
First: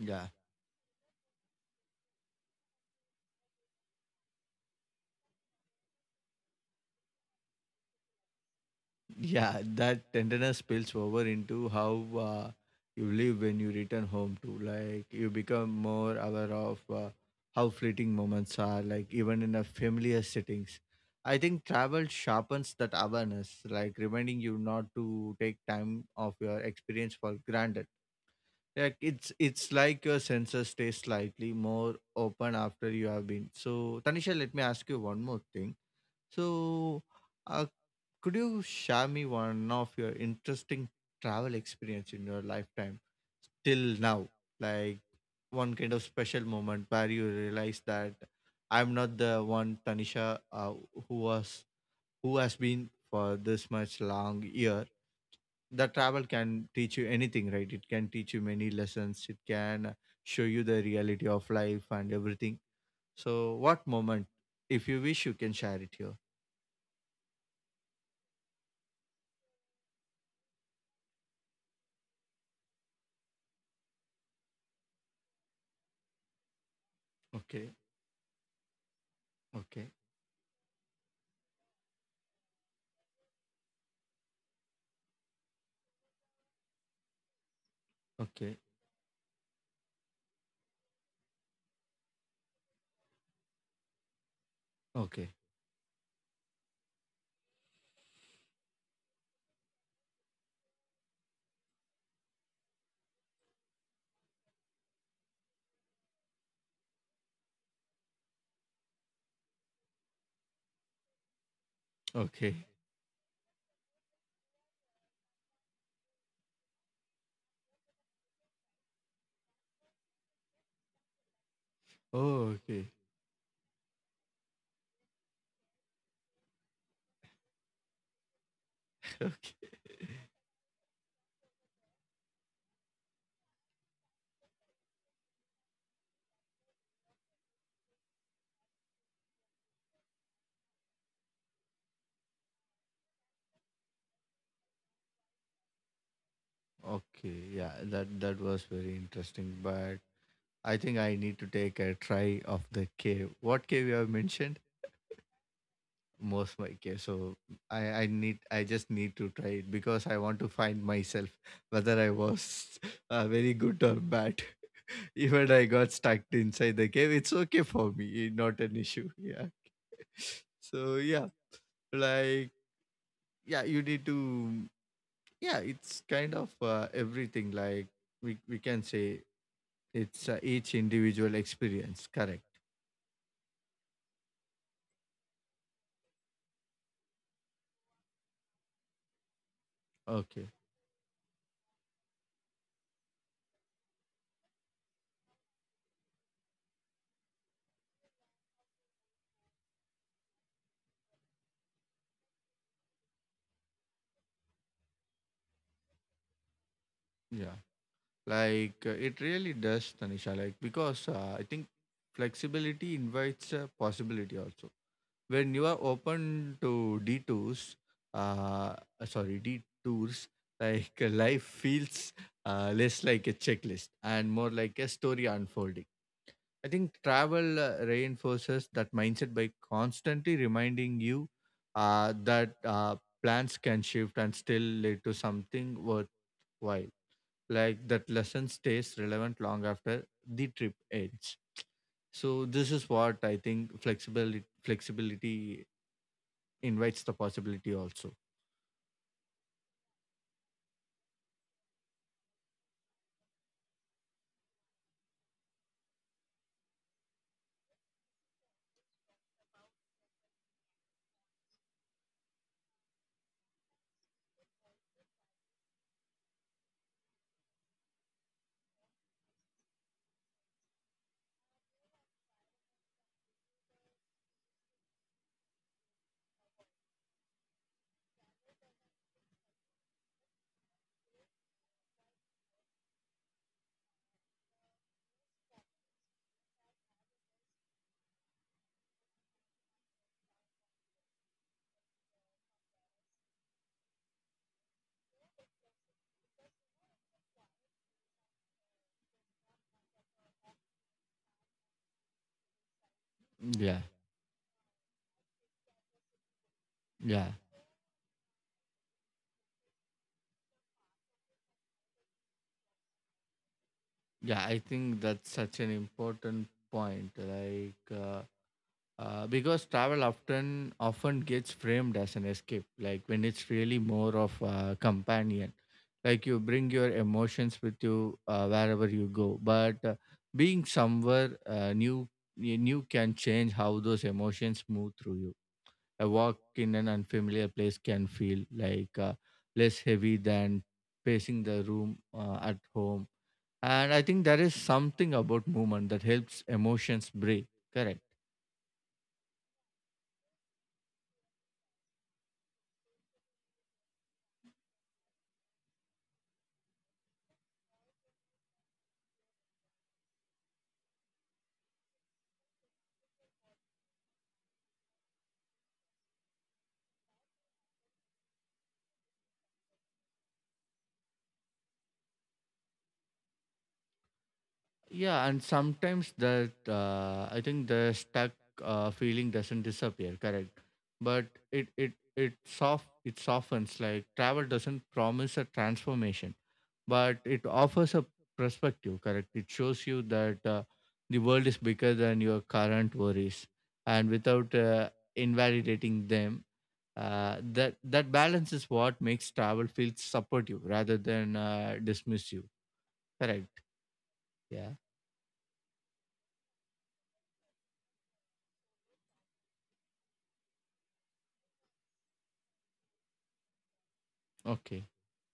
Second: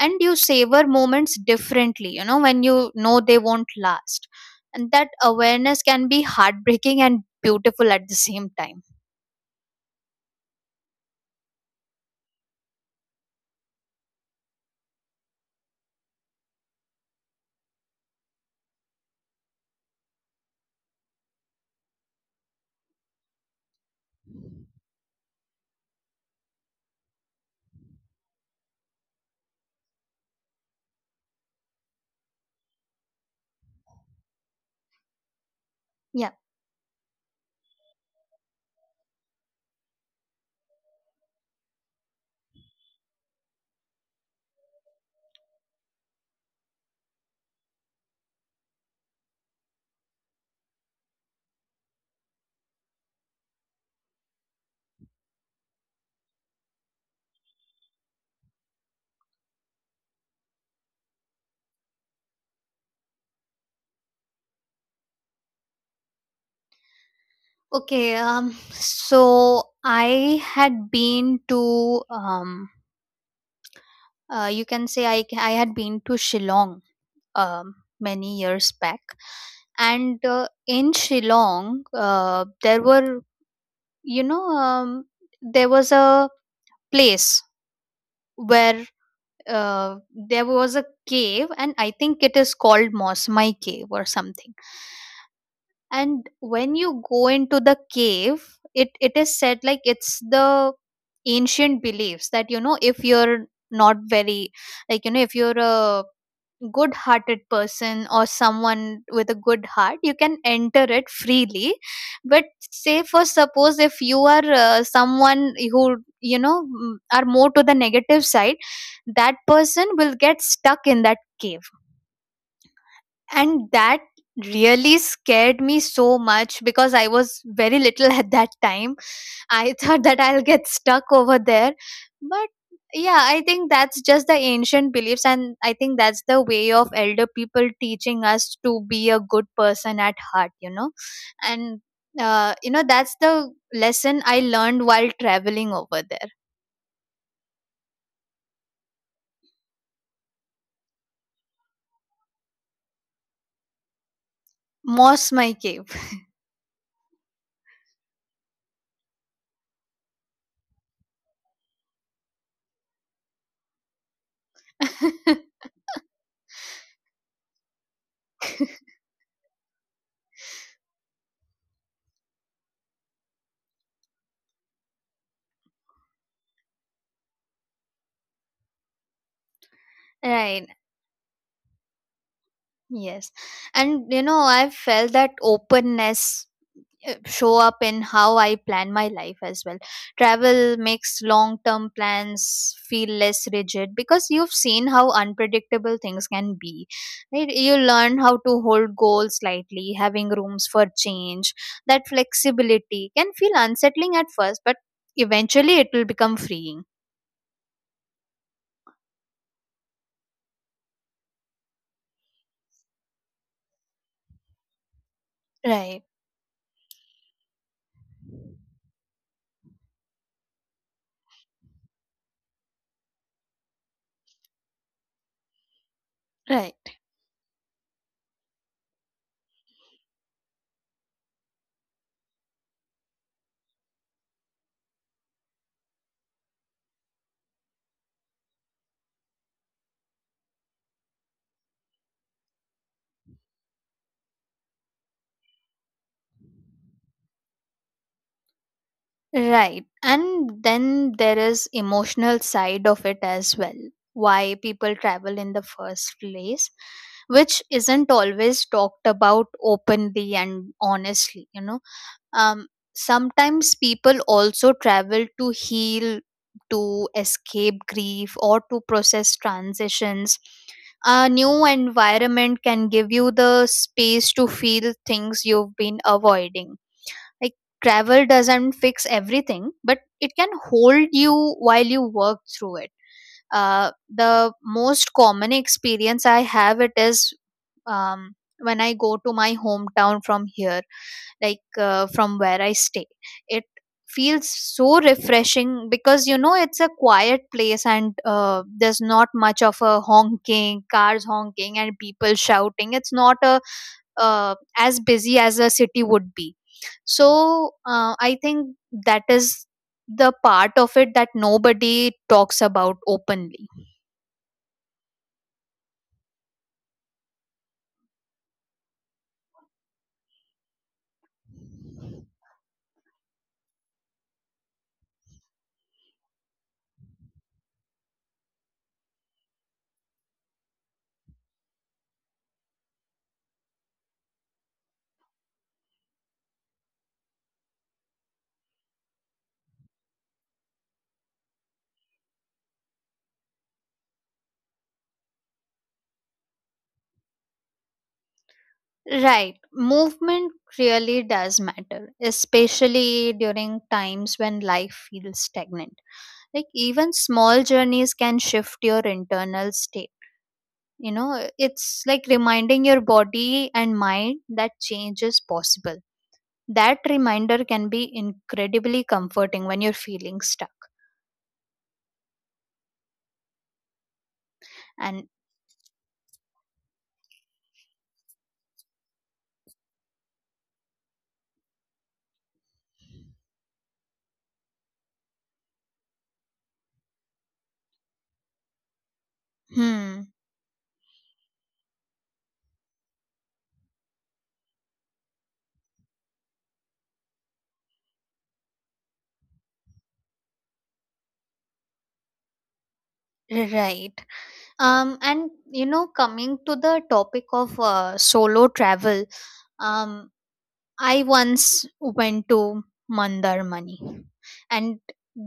Speaker 2: And you savor moments differently, you know, when you know they won't last. And that awareness can be heartbreaking and beautiful at the same time.
Speaker 1: Yeah, that tenderness spills over into how uh, you live when you return home too. Like you become more aware of uh, how fleeting moments are, like even in a familiar settings. I think travel sharpens that awareness, like reminding you not to take time of your experience for granted. Like it's it's like your senses stay slightly more open after you have been. So Tanisha, let me ask you one more thing.
Speaker 2: Yeah.
Speaker 1: So uh, could you share me one of your interesting travel experience in your lifetime till now? Like one kind of special moment where you realize that I'm not the one Tanisha uh, who was who has been for this much long year. The travel can teach you anything, right? It can teach you many lessons. It can show you the reality of life and everything. So, what moment, if you wish, you can share it here.
Speaker 2: Okay, um, so I had been to, um, uh, you can say I, I had been to Shillong
Speaker 1: Okay,
Speaker 2: um, many years back.
Speaker 1: okay,
Speaker 2: And uh, in Shillong, uh, there were, you know, um, there was a place
Speaker 1: okay,
Speaker 2: where uh, there was a cave, and I think it is called Mosmai Cave or something.
Speaker 1: okay,
Speaker 2: And when you go into the cave it it is said like it's the ancient beliefs that you know if you're not very like you know if you're a good hearted person or someone with a good heart you can enter it freely. But
Speaker 1: okay.
Speaker 2: say for suppose if you are uh, someone who you know mm, are more to the negative side, that person will get stuck in that cave.
Speaker 1: Oh, okay.
Speaker 2: And that really scared me so much because I was very little at that time.
Speaker 1: Okay.
Speaker 2: I thought that I'll get stuck over there. But yeah, I think that's just the ancient beliefs, and I think that's the way of elder people teaching us to be a good person at heart, you know. And, uh, you know, that's the lesson I learned while traveling over there.
Speaker 1: Okay. Yeah, that that was very interesting. But I think I need to take a try of the cave. What cave you have mentioned?
Speaker 2: Moss my cave.
Speaker 1: Most my cave. So I I need I just need to try it because I want to find myself whether I was uh, very good or bad. Even I got stuck inside the cave. It's okay for me. Not an issue. Yeah. So yeah, like yeah, you need to. Yeah, it's kind of uh, everything. Like we, we can say it's uh,
Speaker 2: Right.
Speaker 1: each individual experience, correct.
Speaker 2: Yes. And, you know, I felt that openness uh, show up in how I plan my life as well.
Speaker 1: Okay.
Speaker 2: Travel makes long term plans feel less rigid because you've seen how unpredictable things can be. Right? You learn how to hold goals lightly, having rooms for change. That flexibility can feel unsettling at first, but eventually it will become freeing.
Speaker 1: Yeah. Like uh, it really does, Tanisha. Like because uh, I think flexibility invites uh, possibility also when you are
Speaker 2: Right,
Speaker 1: open to detours uh uh, sorry, detours. Like uh, life feels uh, less like a checklist and more like a story unfolding. I
Speaker 2: right.
Speaker 1: think travel uh, reinforces that mindset by constantly reminding you uh, that uh, plans can shift and still lead to something worthwhile. Like that lesson stays relevant long after the trip ends. So this is what I think: flexibility flexibility invites the possibility also.
Speaker 2: Right. And then there is emotional side of it as well. Why people travel in the first place, which isn't always talked about openly and honestly, you know. Um Sometimes people also travel to heal, to escape grief or to process transitions. A new environment can give you the space to feel things you've been avoiding, like travel doesn't fix everything but it can hold you while you work through it. Uh, the most common experience I have it is, um, when I go to my hometown from here, like uh, from where I stay, it feels so refreshing because you know it's a quiet place and uh, there's not much of a honking, cars honking and people shouting, it's not a
Speaker 1: Yeah,
Speaker 2: uh, as busy as a city would be.
Speaker 1: yeah,
Speaker 2: So uh, I think that is the part of it that nobody talks about openly.
Speaker 1: yeah. I think that's such an important point. Like. Uh, Uh, because travel often often gets framed as an escape, like when it's really more of a companion. Like you bring your emotions with you uh, wherever you go, but uh, being somewhere uh, new new can change how those emotions move through you. A walk in an unfamiliar place can feel like uh, less heavy than pacing the room uh, at home, and I think there is something about movement that helps emotions breathe. Correct.
Speaker 2: Right, movement really does matter especially during times when life feels stagnant, like even small journeys can shift your internal state, you know it's like reminding your body and mind that change is possible. That reminder can be incredibly comforting when you're feeling stuck. And
Speaker 1: Yeah, and sometimes that uh, I think the stuck uh, feeling doesn't disappear, correct? But it it it soft it softens. Like travel doesn't promise a transformation, but it offers a perspective, correct? It shows you
Speaker 2: hmm,
Speaker 1: that uh, the world is bigger than your current worries, and without uh, invalidating them, uh, that that balance is what makes travel feel supportive rather than uh, dismiss you, correct?
Speaker 2: right.
Speaker 1: Yeah.
Speaker 2: Um, and you know, coming to the topic of uh, solo travel, um, I once went to Mandarmani,
Speaker 1: Okay.
Speaker 2: and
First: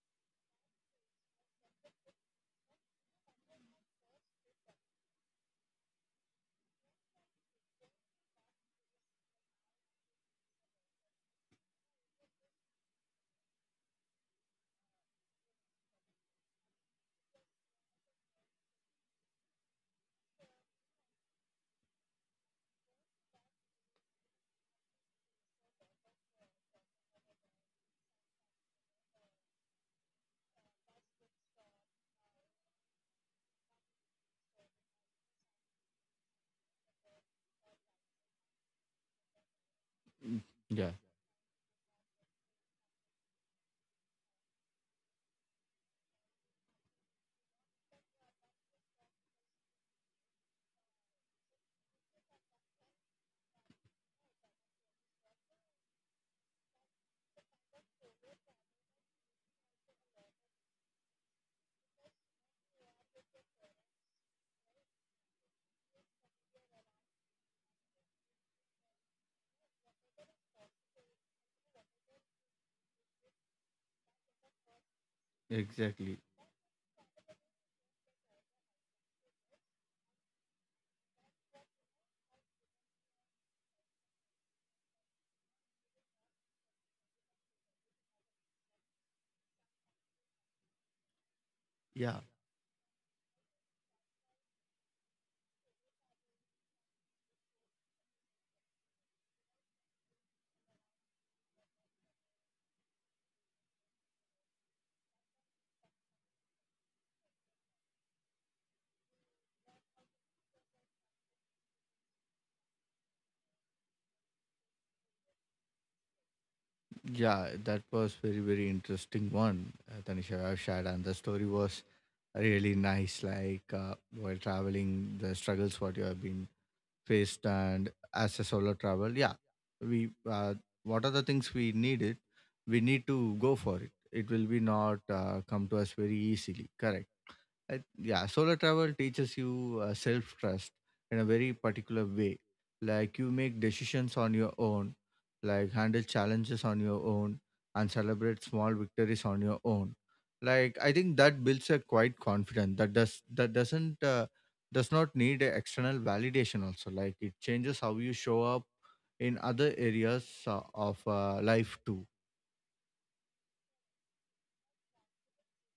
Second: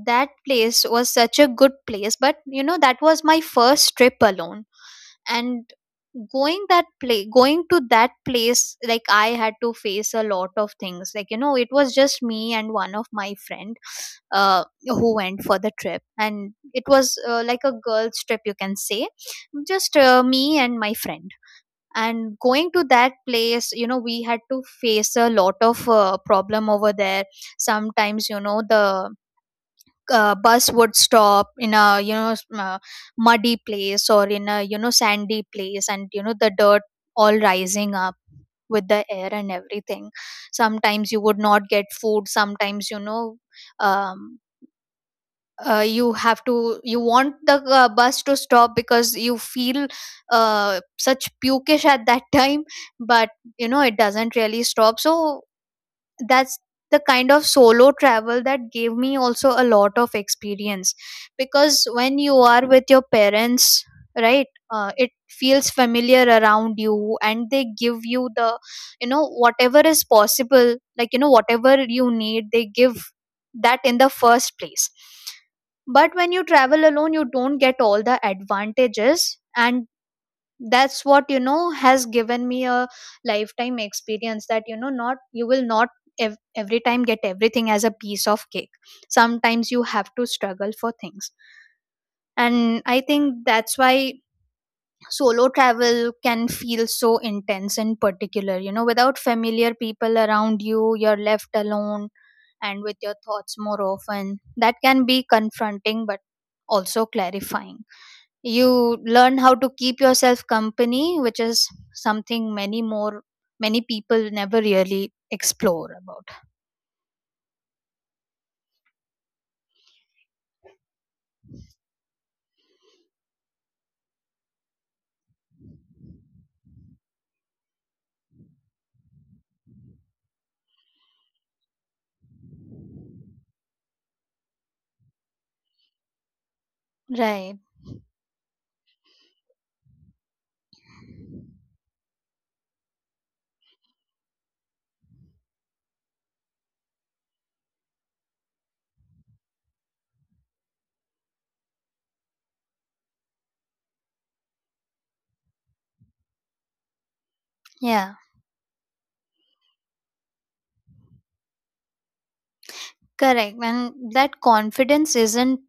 Speaker 2: that place was such a good place. But you know, that was my first trip alone, and going that play going to that place like I had to face a lot of things, like you know it was just me and one of my friend uh, who went for the trip, and it was uh, like a girls trip you can say, just uh, me and my friend. And going to that place you know we had to face a lot of uh, problem over there. Sometimes you know the uh, bus would stop in a you know s- uh, muddy place or in a you know sandy place, and you know the dirt all rising up with the air and everything. Sometimes
Speaker 1: Yeah.
Speaker 2: you would not get food, sometimes you know, um, uh, you have to you want the uh, bus to stop because you feel uh, such pukish at that time. But you know it doesn't really stop. So that's the kind of solo travel that gave me also a lot of experience, because when you are with your parents, right, uh, it feels familiar around you and they give you the, you know, whatever is possible, like you know whatever you need they give that in the first place. But when you
Speaker 1: Exactly.
Speaker 2: travel alone you don't get all the advantages. And that's what, you know, has given me a lifetime experience, that you know not you will not ev- every time get everything as a piece of cake. Sometimes you have to struggle for things,
Speaker 1: Yeah.
Speaker 2: and I think that's why solo travel can feel so intense, in particular you know without familiar people around you, you're left alone and with your thoughts more often. That can be confronting but also clarifying. You learn how to keep yourself company, which is something many more many people never really explore about.
Speaker 1: Yeah. That was very, very interesting one, uh, Tanisha I've shared. And the story was really nice. Like uh, while traveling, the struggles what you have been faced and as a solo travel. Yeah. We, uh, what are the things we need it? We need to go for it. It will be not uh, come to us very easily. Correct.
Speaker 2: Right.
Speaker 1: I, yeah, solo travel teaches you uh, self trust in a very particular way. Like you make decisions on your own, like handle challenges on your own, and celebrate small victories on your own. Like I think that builds a quite confidence that does that doesn't uh, does not need a external validation. Also, like it changes how you
Speaker 2: Yeah.
Speaker 1: show up in other areas uh, of uh, life too.
Speaker 2: Correct, and that confidence isn't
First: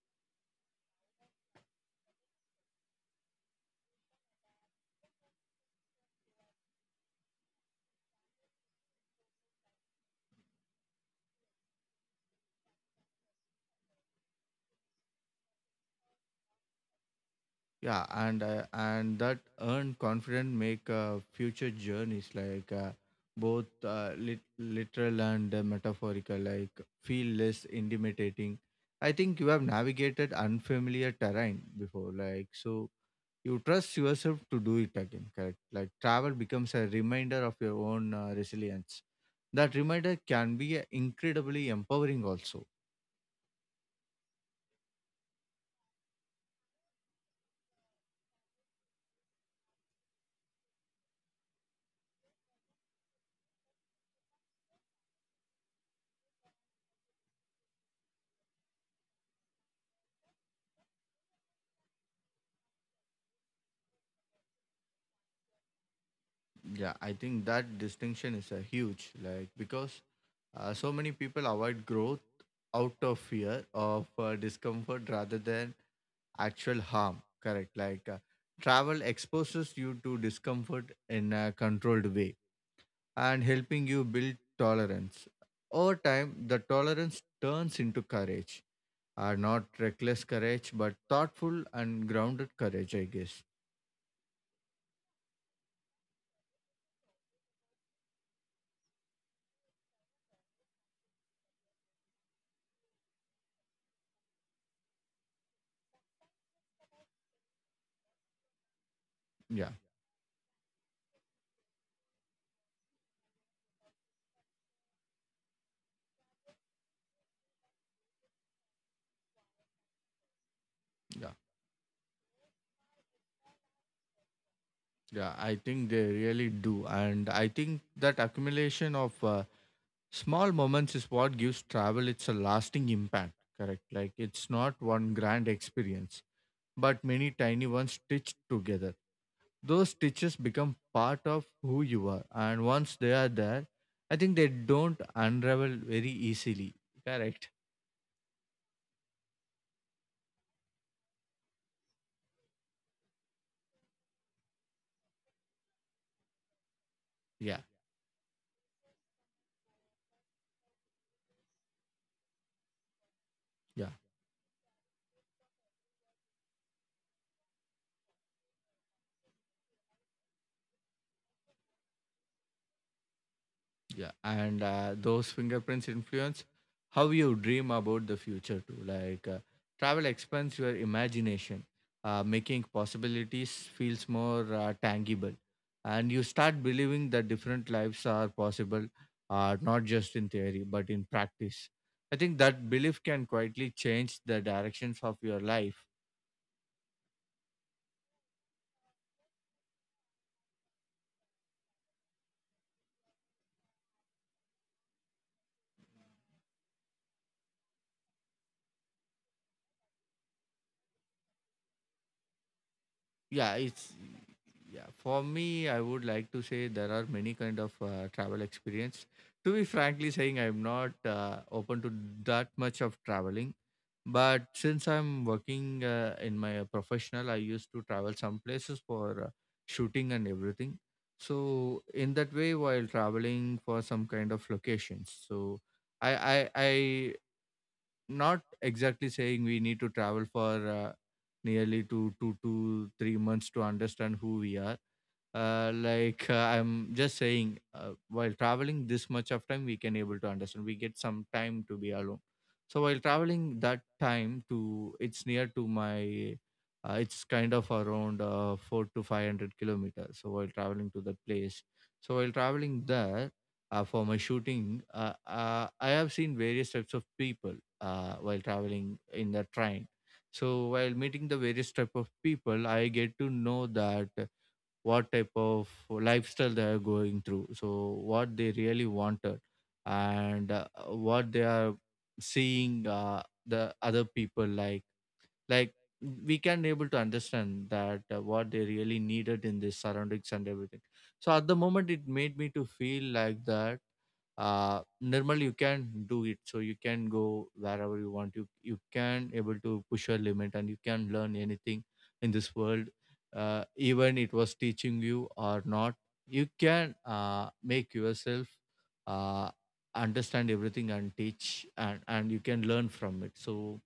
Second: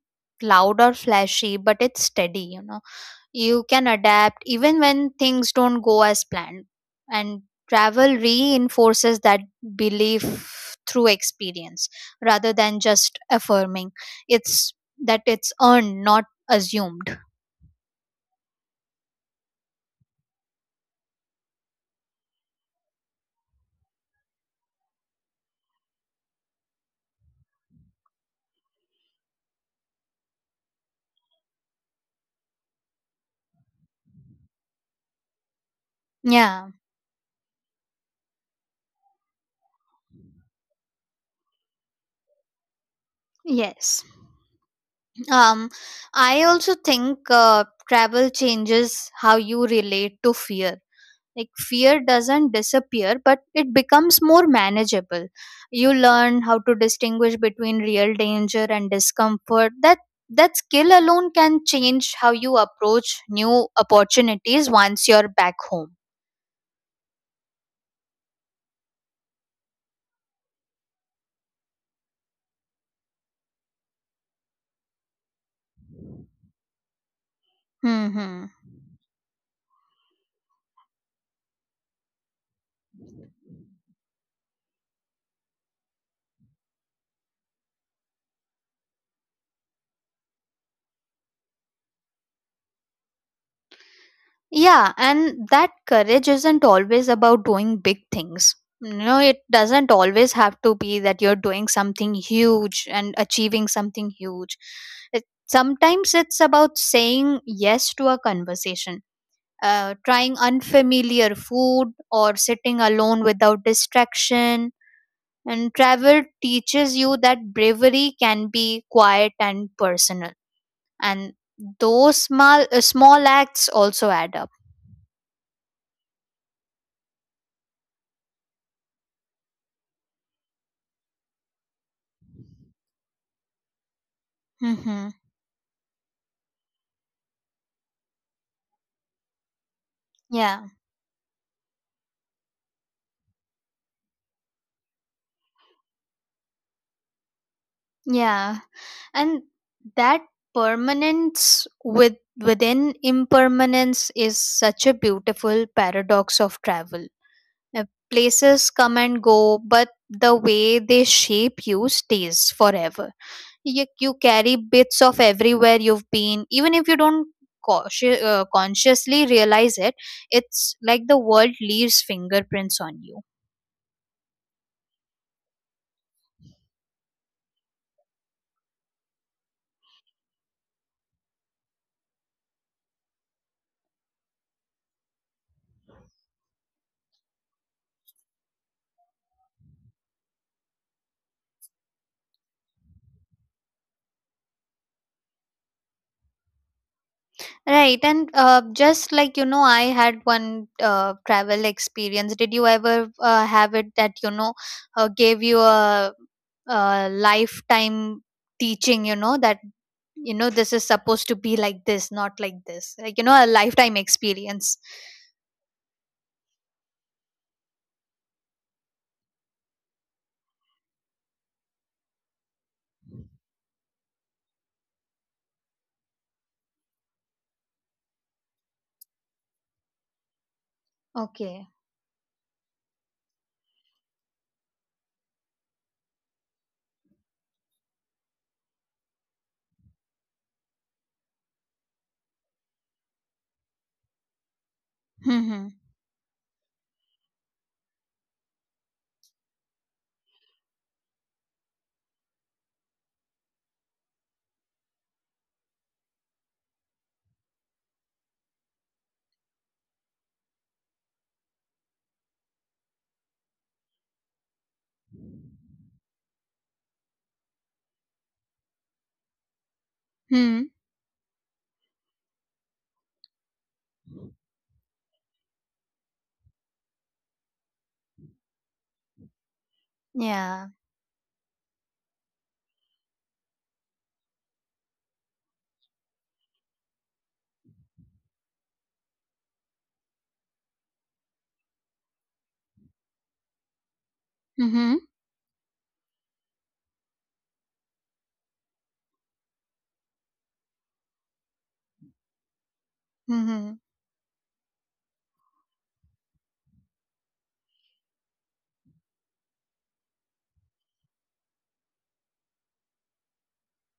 Speaker 2: loud or flashy but it's steady, you know. You can adapt even when things don't go as planned, and travel reinforces that belief through experience rather than just affirming. It's that it's earned, not assumed.
Speaker 1: Yeah, and uh, and that earned confidence make uh, future journeys like uh, both uh, lit- literal and uh, metaphorical, like feel less intimidating. I think you have navigated unfamiliar terrain before, like so you trust yourself to do it again. Correct? Like travel
Speaker 2: Yeah.
Speaker 1: becomes a reminder of your own uh, resilience. That reminder can be uh, incredibly empowering also.
Speaker 2: Yes. Um, I also think uh, travel changes how you relate to fear. Like, fear doesn't disappear, but it becomes more manageable. You learn how to distinguish between real danger and discomfort. That that skill alone can change how you approach new opportunities once you're back home.
Speaker 1: Yeah, I think that distinction is uh, huge. Like because Uh, so many people avoid growth out of fear of uh, discomfort rather than actual harm. Correct. Like uh,
Speaker 2: Hmm.
Speaker 1: travel exposes you to discomfort in a controlled way and helping you build tolerance. Over time, the tolerance turns into courage. Uh, not reckless courage, but thoughtful and grounded courage, I guess.
Speaker 2: Yeah, and that courage isn't always about doing big things. You know, it doesn't always have to be that you're doing something huge and achieving something huge. It, sometimes it's about saying yes to a conversation,
Speaker 1: Yeah,
Speaker 2: uh, trying unfamiliar food, or sitting alone without distraction. And travel teaches you that bravery can be quiet and personal. And
Speaker 1: yeah,
Speaker 2: those small, uh, small acts also add up.
Speaker 1: yeah. I think they really do. And I think that accumulation of uh, small moments is what gives travel its a lasting impact, correct? Like it's not
Speaker 2: Hmm.
Speaker 1: one grand experience but many tiny ones stitched together. Those stitches
Speaker 2: Yeah,
Speaker 1: become part of who you are, and once they are there, I think they don't unravel very easily, correct?
Speaker 2: yeah, and that permanence with within impermanence is such a beautiful paradox of travel.
Speaker 1: Yeah.
Speaker 2: Uh, Places come and go, but the way they shape you stays forever. You,
Speaker 1: Yeah.
Speaker 2: you carry bits of everywhere you've been, even if you don't cautio- uh, consciously realize it. It's like the world leaves fingerprints on you.
Speaker 1: Yeah, and uh, those fingerprints influence how you dream about the future too. Like uh, travel expands your imagination, uh, making possibilities feels more uh, tangible, and you start believing that different lives are possible, uh, not just in theory but in practice. I think that belief can quietly change the directions of your life.
Speaker 2: Right, and uh, just like you know, I had one uh, travel experience. Did you ever uh, have it that you know uh, gave you a, a lifetime teaching? You know that you know this is supposed to be like this, not like this. Like you know, a
Speaker 1: yeah it's
Speaker 2: lifetime experience.
Speaker 1: yeah For me, I would like to say there are many kind of uh, travel experience. To be frankly saying, I'm not uh, open to that much of traveling, but since I'm working uh, in my professional, I used to travel some places for uh, shooting and everything.
Speaker 2: Okay.
Speaker 1: So in that way, while traveling for some kind of locations, so i i i not exactly saying we need to travel for uh, nearly two, two to three months to understand who we are.
Speaker 2: Hmm.
Speaker 1: Uh, like uh, I'm just saying, uh, while traveling this much of time, we can able to understand. We get some time to be alone. So while traveling that time to, it's near to my, uh, it's kind of around uh, four to five hundred kilometers. So while traveling to that place, so while traveling there uh, for my shooting, uh, uh, I have seen various types of people uh, while traveling in the train.
Speaker 2: Hmm.
Speaker 1: So while meeting the various type of people, I get to know that what type of lifestyle they are going through. So what they really wanted, and uh,
Speaker 2: Yeah.
Speaker 1: what they are seeing uh, the other people, like like we can able to understand that uh, what they really needed in their surroundings and everything. So at the moment, it made me to feel like that, uh
Speaker 2: Hmm.
Speaker 1: normally you can do it. So you can go wherever you want. You you can able to push your limit and you can learn anything in this world. Uh,
Speaker 2: Hmm.
Speaker 1: even it was teaching you or not, you can uh, make yourself uh, understand everything and teach, and and you can learn from it. So,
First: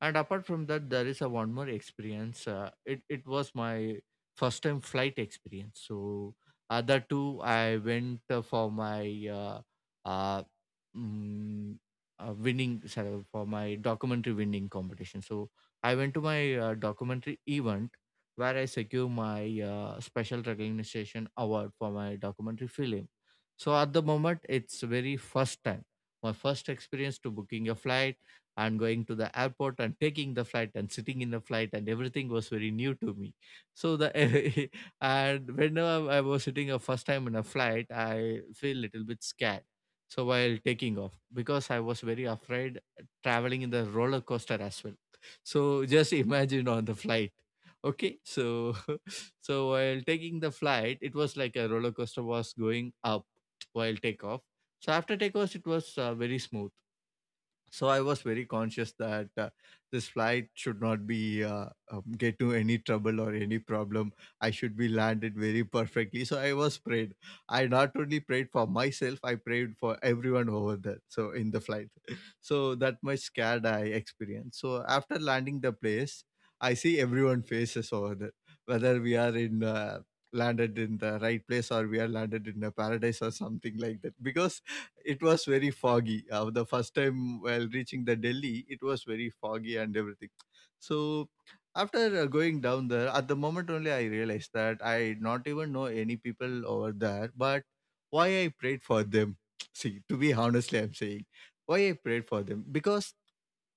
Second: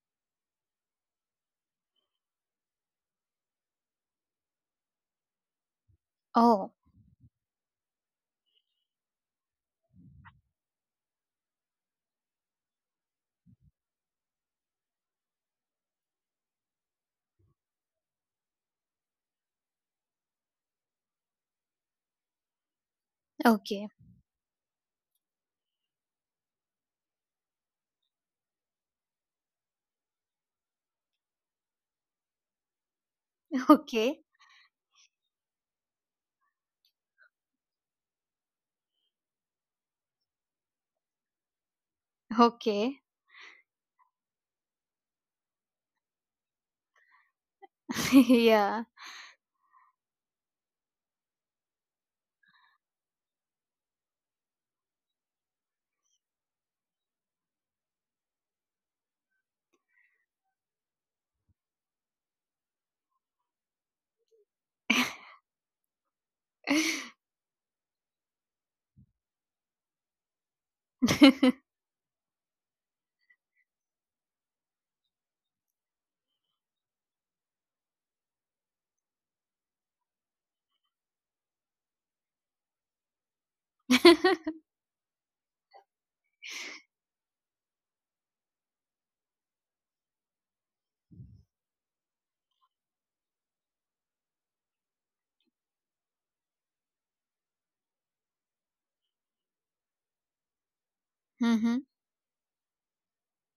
Speaker 1: and apart from that, there is a one more experience. uh, it, it was my first time flight experience. So
Speaker 2: Oh.
Speaker 1: other two, I went uh, for my uh, uh, mm, uh, winning, sorry, for my documentary winning competition. So I went to my uh, documentary event where I secure my uh, special recognition award for my documentary film. So at the
Speaker 2: Okay.
Speaker 1: moment, it's very first time, my first experience to booking a flight and going to the airport and taking the flight and sitting in the flight, and everything was very new to me. So the
Speaker 2: Okay.
Speaker 1: and whenever I was sitting a first time in a flight, I feel little bit scared, so while taking off, because I was very afraid
Speaker 2: Okay.
Speaker 1: traveling in the roller coaster as well. So just imagine on the flight. Okay, so
Speaker 2: Yeah.
Speaker 1: so while taking the flight, it was like a roller coaster was going up while takeoff. So after takeoff, it was uh, very smooth. So I was very conscious that uh, this flight should not be uh, um, get to any trouble or any problem. I should be landed very perfectly, so I was prayed. I not only prayed for myself, I prayed for everyone over there, so in the flight so that much scared I experienced. So after landing the place, I see everyone faces over there, whether we are in uh, landed in the right place, or we are landed in a paradise or something like that, because it was very foggy. Uh, the first time while reaching the Delhi, it was very foggy and everything. So after uh, going down there, at the moment only I realized that I not even know any people over there. But why I prayed for them? See, to be honestly, I'm saying why I
Speaker 2: Hmm.
Speaker 1: prayed for them, because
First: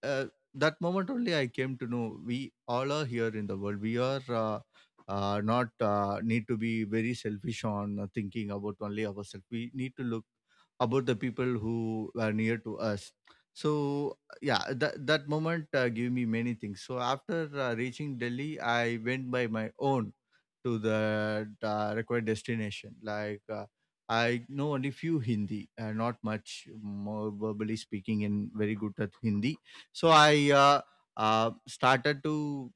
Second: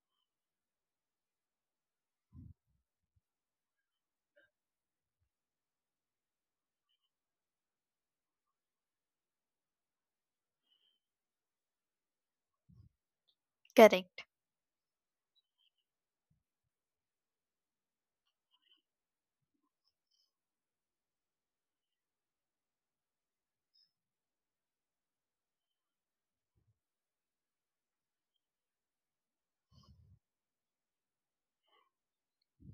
Speaker 1: uh, that moment only I came to know we all are here in the world. We are. Uh, uh, not uh, need to be very selfish on uh, thinking about only ourselves. We need to look about the people who were near to us. So
Speaker 2: Correct.
Speaker 1: yeah, that that moment uh, gave me many things. So after uh, reaching Delhi, I went by my own to the uh, required destination. Like uh, I know only few Hindi, uh, not much more verbally speaking in very good at Hindi. So I uh, uh, started to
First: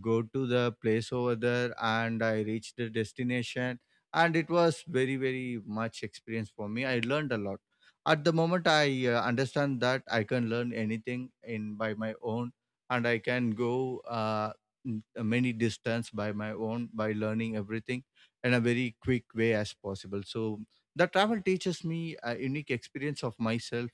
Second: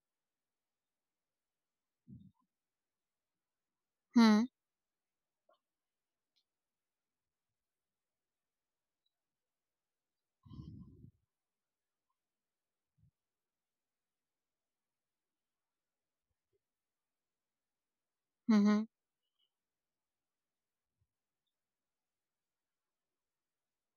Speaker 1: go to the place over there, and I reached the destination, and
Speaker 2: Hmm.
Speaker 1: it was very very much experience for me. I learned a lot. At the moment, I uh, understand that I can learn anything in by my own, and I can go. Uh, mm, many distance by my own by learning everything in a
Speaker 2: Hmm.
Speaker 1: very quick way as possible. So the travel teaches me a unique experience of myself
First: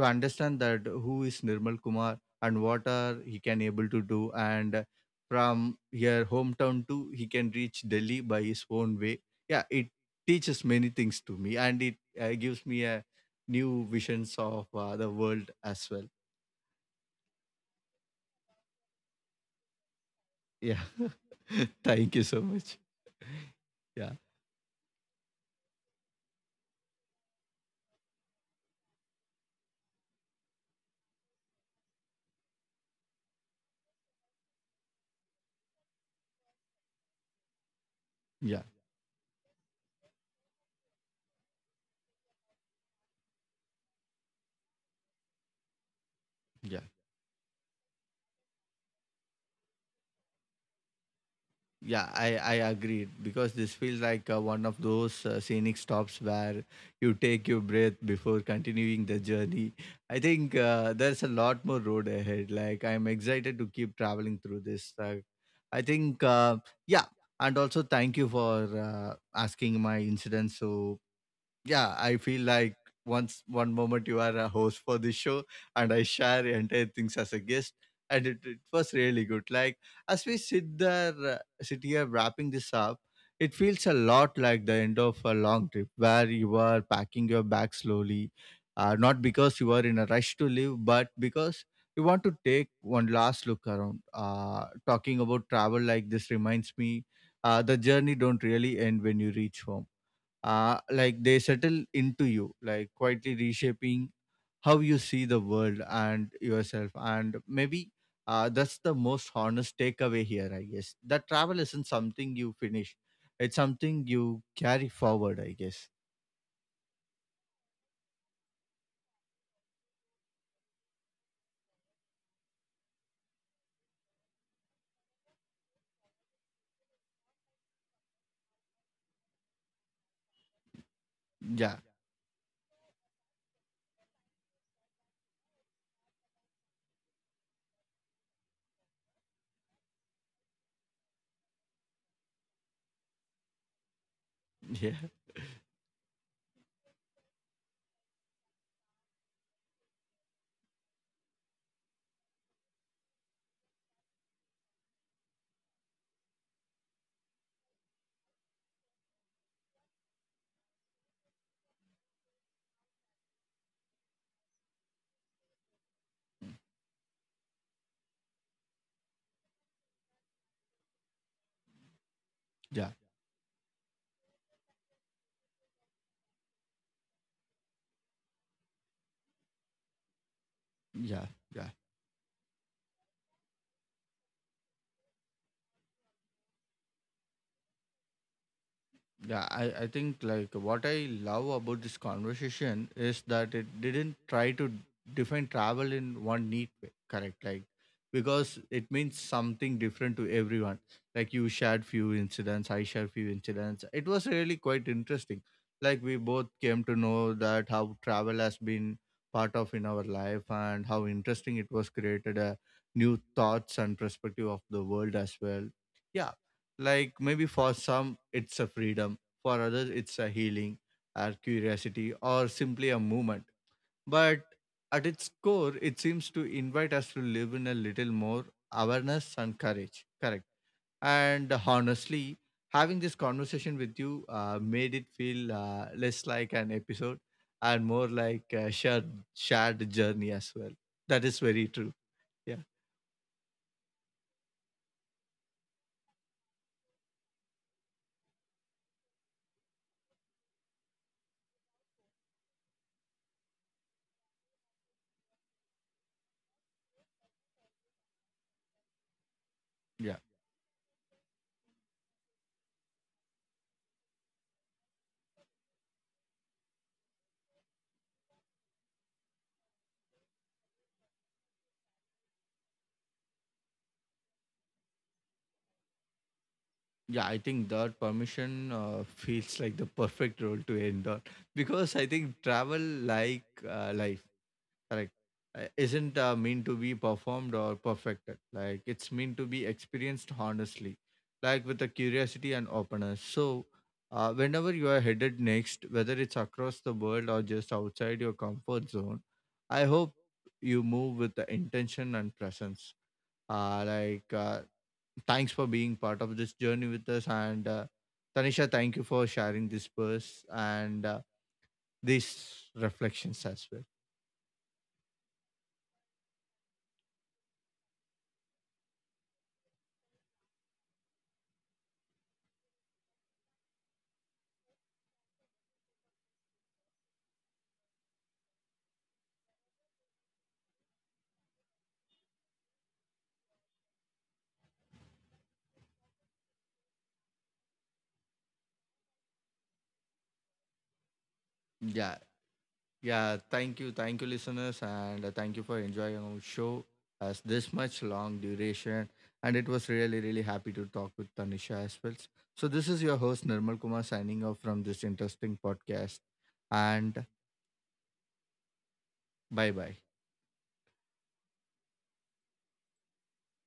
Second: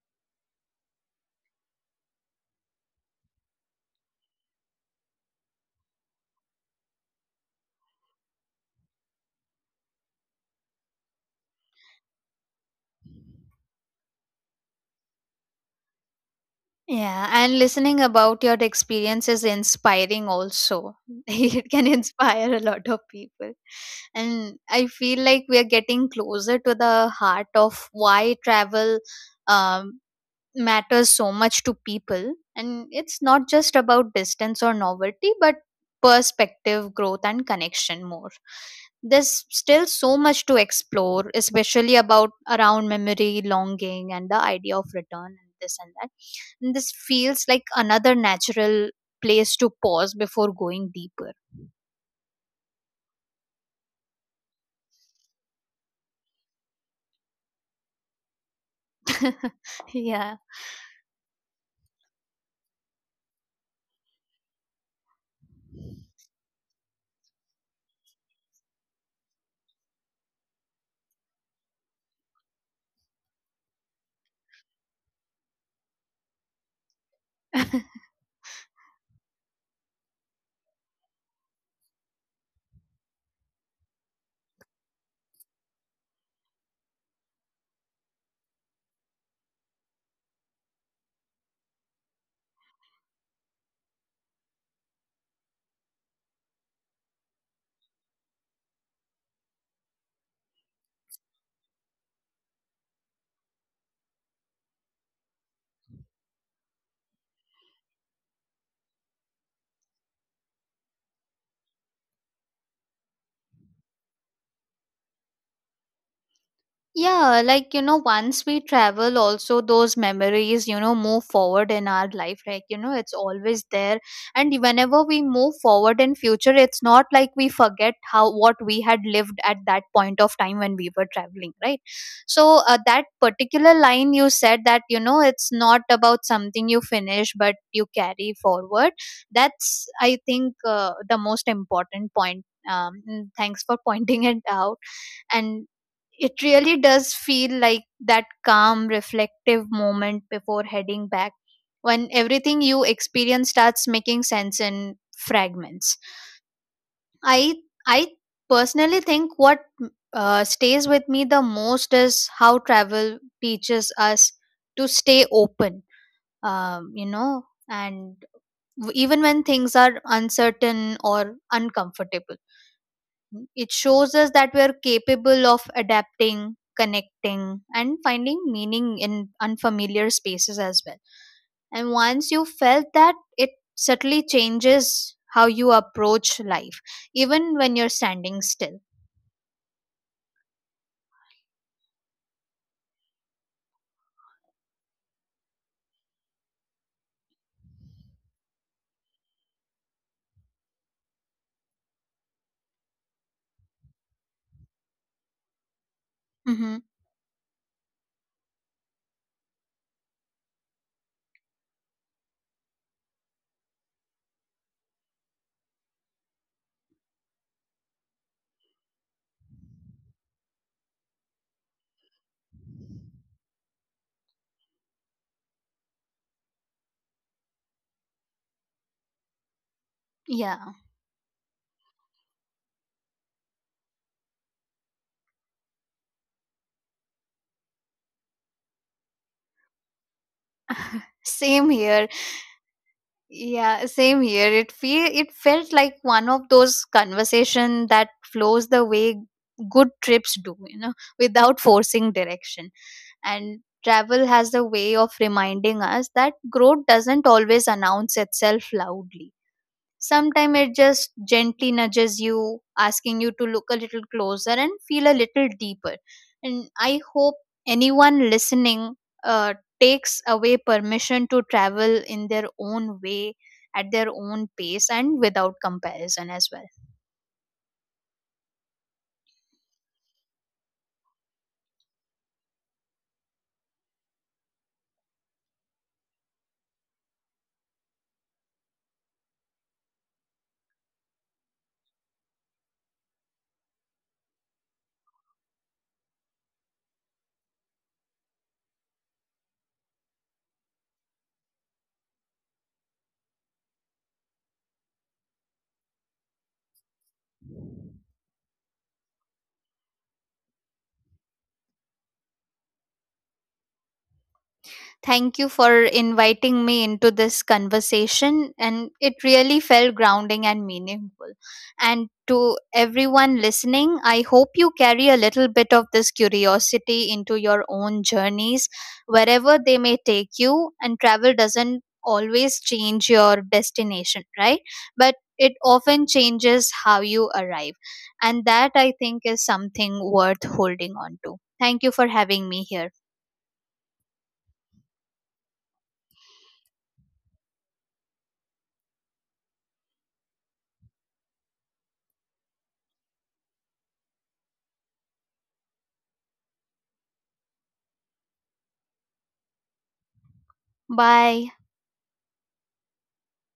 Speaker 1: to understand that who is Nirmal Kumar and what are he can able to do, and from here hometown to he can reach Delhi by his own way. Yeah, it teaches many things to me, and it uh, gives me a new visions of uh, the world as well.
Speaker 2: Yeah, and listening about your experience is inspiring
Speaker 1: Yeah.
Speaker 2: also. It can
Speaker 1: Thank you so
Speaker 2: inspire a
Speaker 1: much.
Speaker 2: lot of people.
Speaker 1: Yeah.
Speaker 2: And I feel like we are getting closer to the heart of why travel um, matters so much to people, and it's not just about distance or novelty but perspective, growth and connection more.
Speaker 1: yeah
Speaker 2: There's still so much to explore, especially about around memory, longing and the idea of return and this and that, and
Speaker 1: Yeah,
Speaker 2: this feels like another natural place to pause before going deeper.
Speaker 1: yeah, I I agree because this feels like uh, one of those uh, scenic stops where you take your breath before continuing the journey. I
Speaker 2: Yeah.
Speaker 1: think uh, there's a lot more road ahead. Like, I'm excited to keep traveling through this. Uh, I think uh, yeah, and also thank you for uh, asking my incident. So yeah, I feel like once, one moment you are a host for this show, and I share entire things as a guest, and it, it was really good. Like as we sit there, uh, sit here wrapping this up, it feels a lot like the end of a long trip where you are packing your bag slowly, uh, not because you are in a rush to leave, but because you want to take one last look around. Uh, talking about travel like this reminds me uh, the journey don't really end when you reach home. Uh, like they settle into you, like quietly reshaping how you see the world and yourself. And maybe uh, that's the most honest takeaway here, I guess. That travel isn't something you finish, it's something you carry forward, I guess.
Speaker 2: Yeah, like you know, once we travel, also those memories, you know, move forward in our life. Like, you know, it's always there. And whenever we move forward in future, it's not like we forget how what we had lived at that point of time when we were traveling,
Speaker 1: Yeah,
Speaker 2: right? So, uh, that particular line you said that, you know, it's not about something you finish, but you carry forward. That's, I think, uh, the most important point. Um, mm, thanks for pointing it out,
Speaker 1: yeah,
Speaker 2: and it really does feel like that calm, reflective moment before heading back when everything you experience starts making sense in fragments. I, I personally think what uh, stays with me the most is how travel teaches us to stay open, um, you know, and w- even when things are uncertain or uncomfortable,
Speaker 1: yeah,
Speaker 2: it shows us that we are capable of adapting, connecting, and finding meaning in unfamiliar spaces as well.
Speaker 1: yeah, yeah.
Speaker 2: And once you felt that, it subtly changes how you approach life, even when you're standing still.
Speaker 1: Yeah, I, I think, like, what I love about this conversation is that it didn't try to define travel in one neat way, correct? Like, because it means something different to everyone. Like, you shared few incidents, I shared few incidents. It was really quite interesting. Like we both
Speaker 2: Hmm.
Speaker 1: came to know that how travel has been part of in our life, and how interesting it was, created a new thoughts and perspective of the world as well. Yeah, like maybe for some it's a freedom, for others, it's a healing, or curiosity, or simply a movement. But at its core, it seems to invite us to live in a little more awareness and courage. Correct.
Speaker 2: Yeah,
Speaker 1: And honestly, having this conversation with you uh, made it feel uh, less like an episode and more like a shared, shared journey as well. That is
Speaker 2: same
Speaker 1: very true.
Speaker 2: here. Yeah, same here. It feel it felt like one of those conversation that flows the way good trips do, you know, without forcing direction. And travel has a way of reminding us that growth doesn't always announce itself loudly.
Speaker 1: Yeah.
Speaker 2: Sometimes it just gently nudges you, asking you to look a little closer and feel a little deeper. And I hope anyone listening uh, takes away permission to travel in their own way, at their own pace, and without comparison as well.
Speaker 1: Yeah, I think that permission uh, feels like the perfect role to end on, because I think travel, like uh, life, correct, uh, isn't uh, meant to be performed or perfected. Like, it's meant to be experienced honestly, like with a curiosity and openness. So uh, whenever you are headed next, whether it's across the world or just outside your comfort zone, I hope you move with the intention and presence. Uh, like uh, Thanks for being part of this journey with us. And uh, Tanisha, thank you for sharing this verse and uh, these reflections as well.
Speaker 2: Thank you for inviting me into this conversation, and it really felt grounding and meaningful. And to everyone listening, I hope you carry a little bit of this curiosity into your own journeys, wherever they may take you. And travel doesn't always change your destination, right? But it often changes how you arrive. And that I think is something worth holding on to. Thank you for
Speaker 1: Yeah.
Speaker 2: having me here.
Speaker 1: Yeah. Thank you. Thank you, listeners. And uh, thank you for enjoying our show as this much long duration. And it was really, really happy to talk with Tanisha as well. So, this is your host, Nirmal Kumar, signing off from this interesting podcast. And bye bye.
Speaker 2: Bye.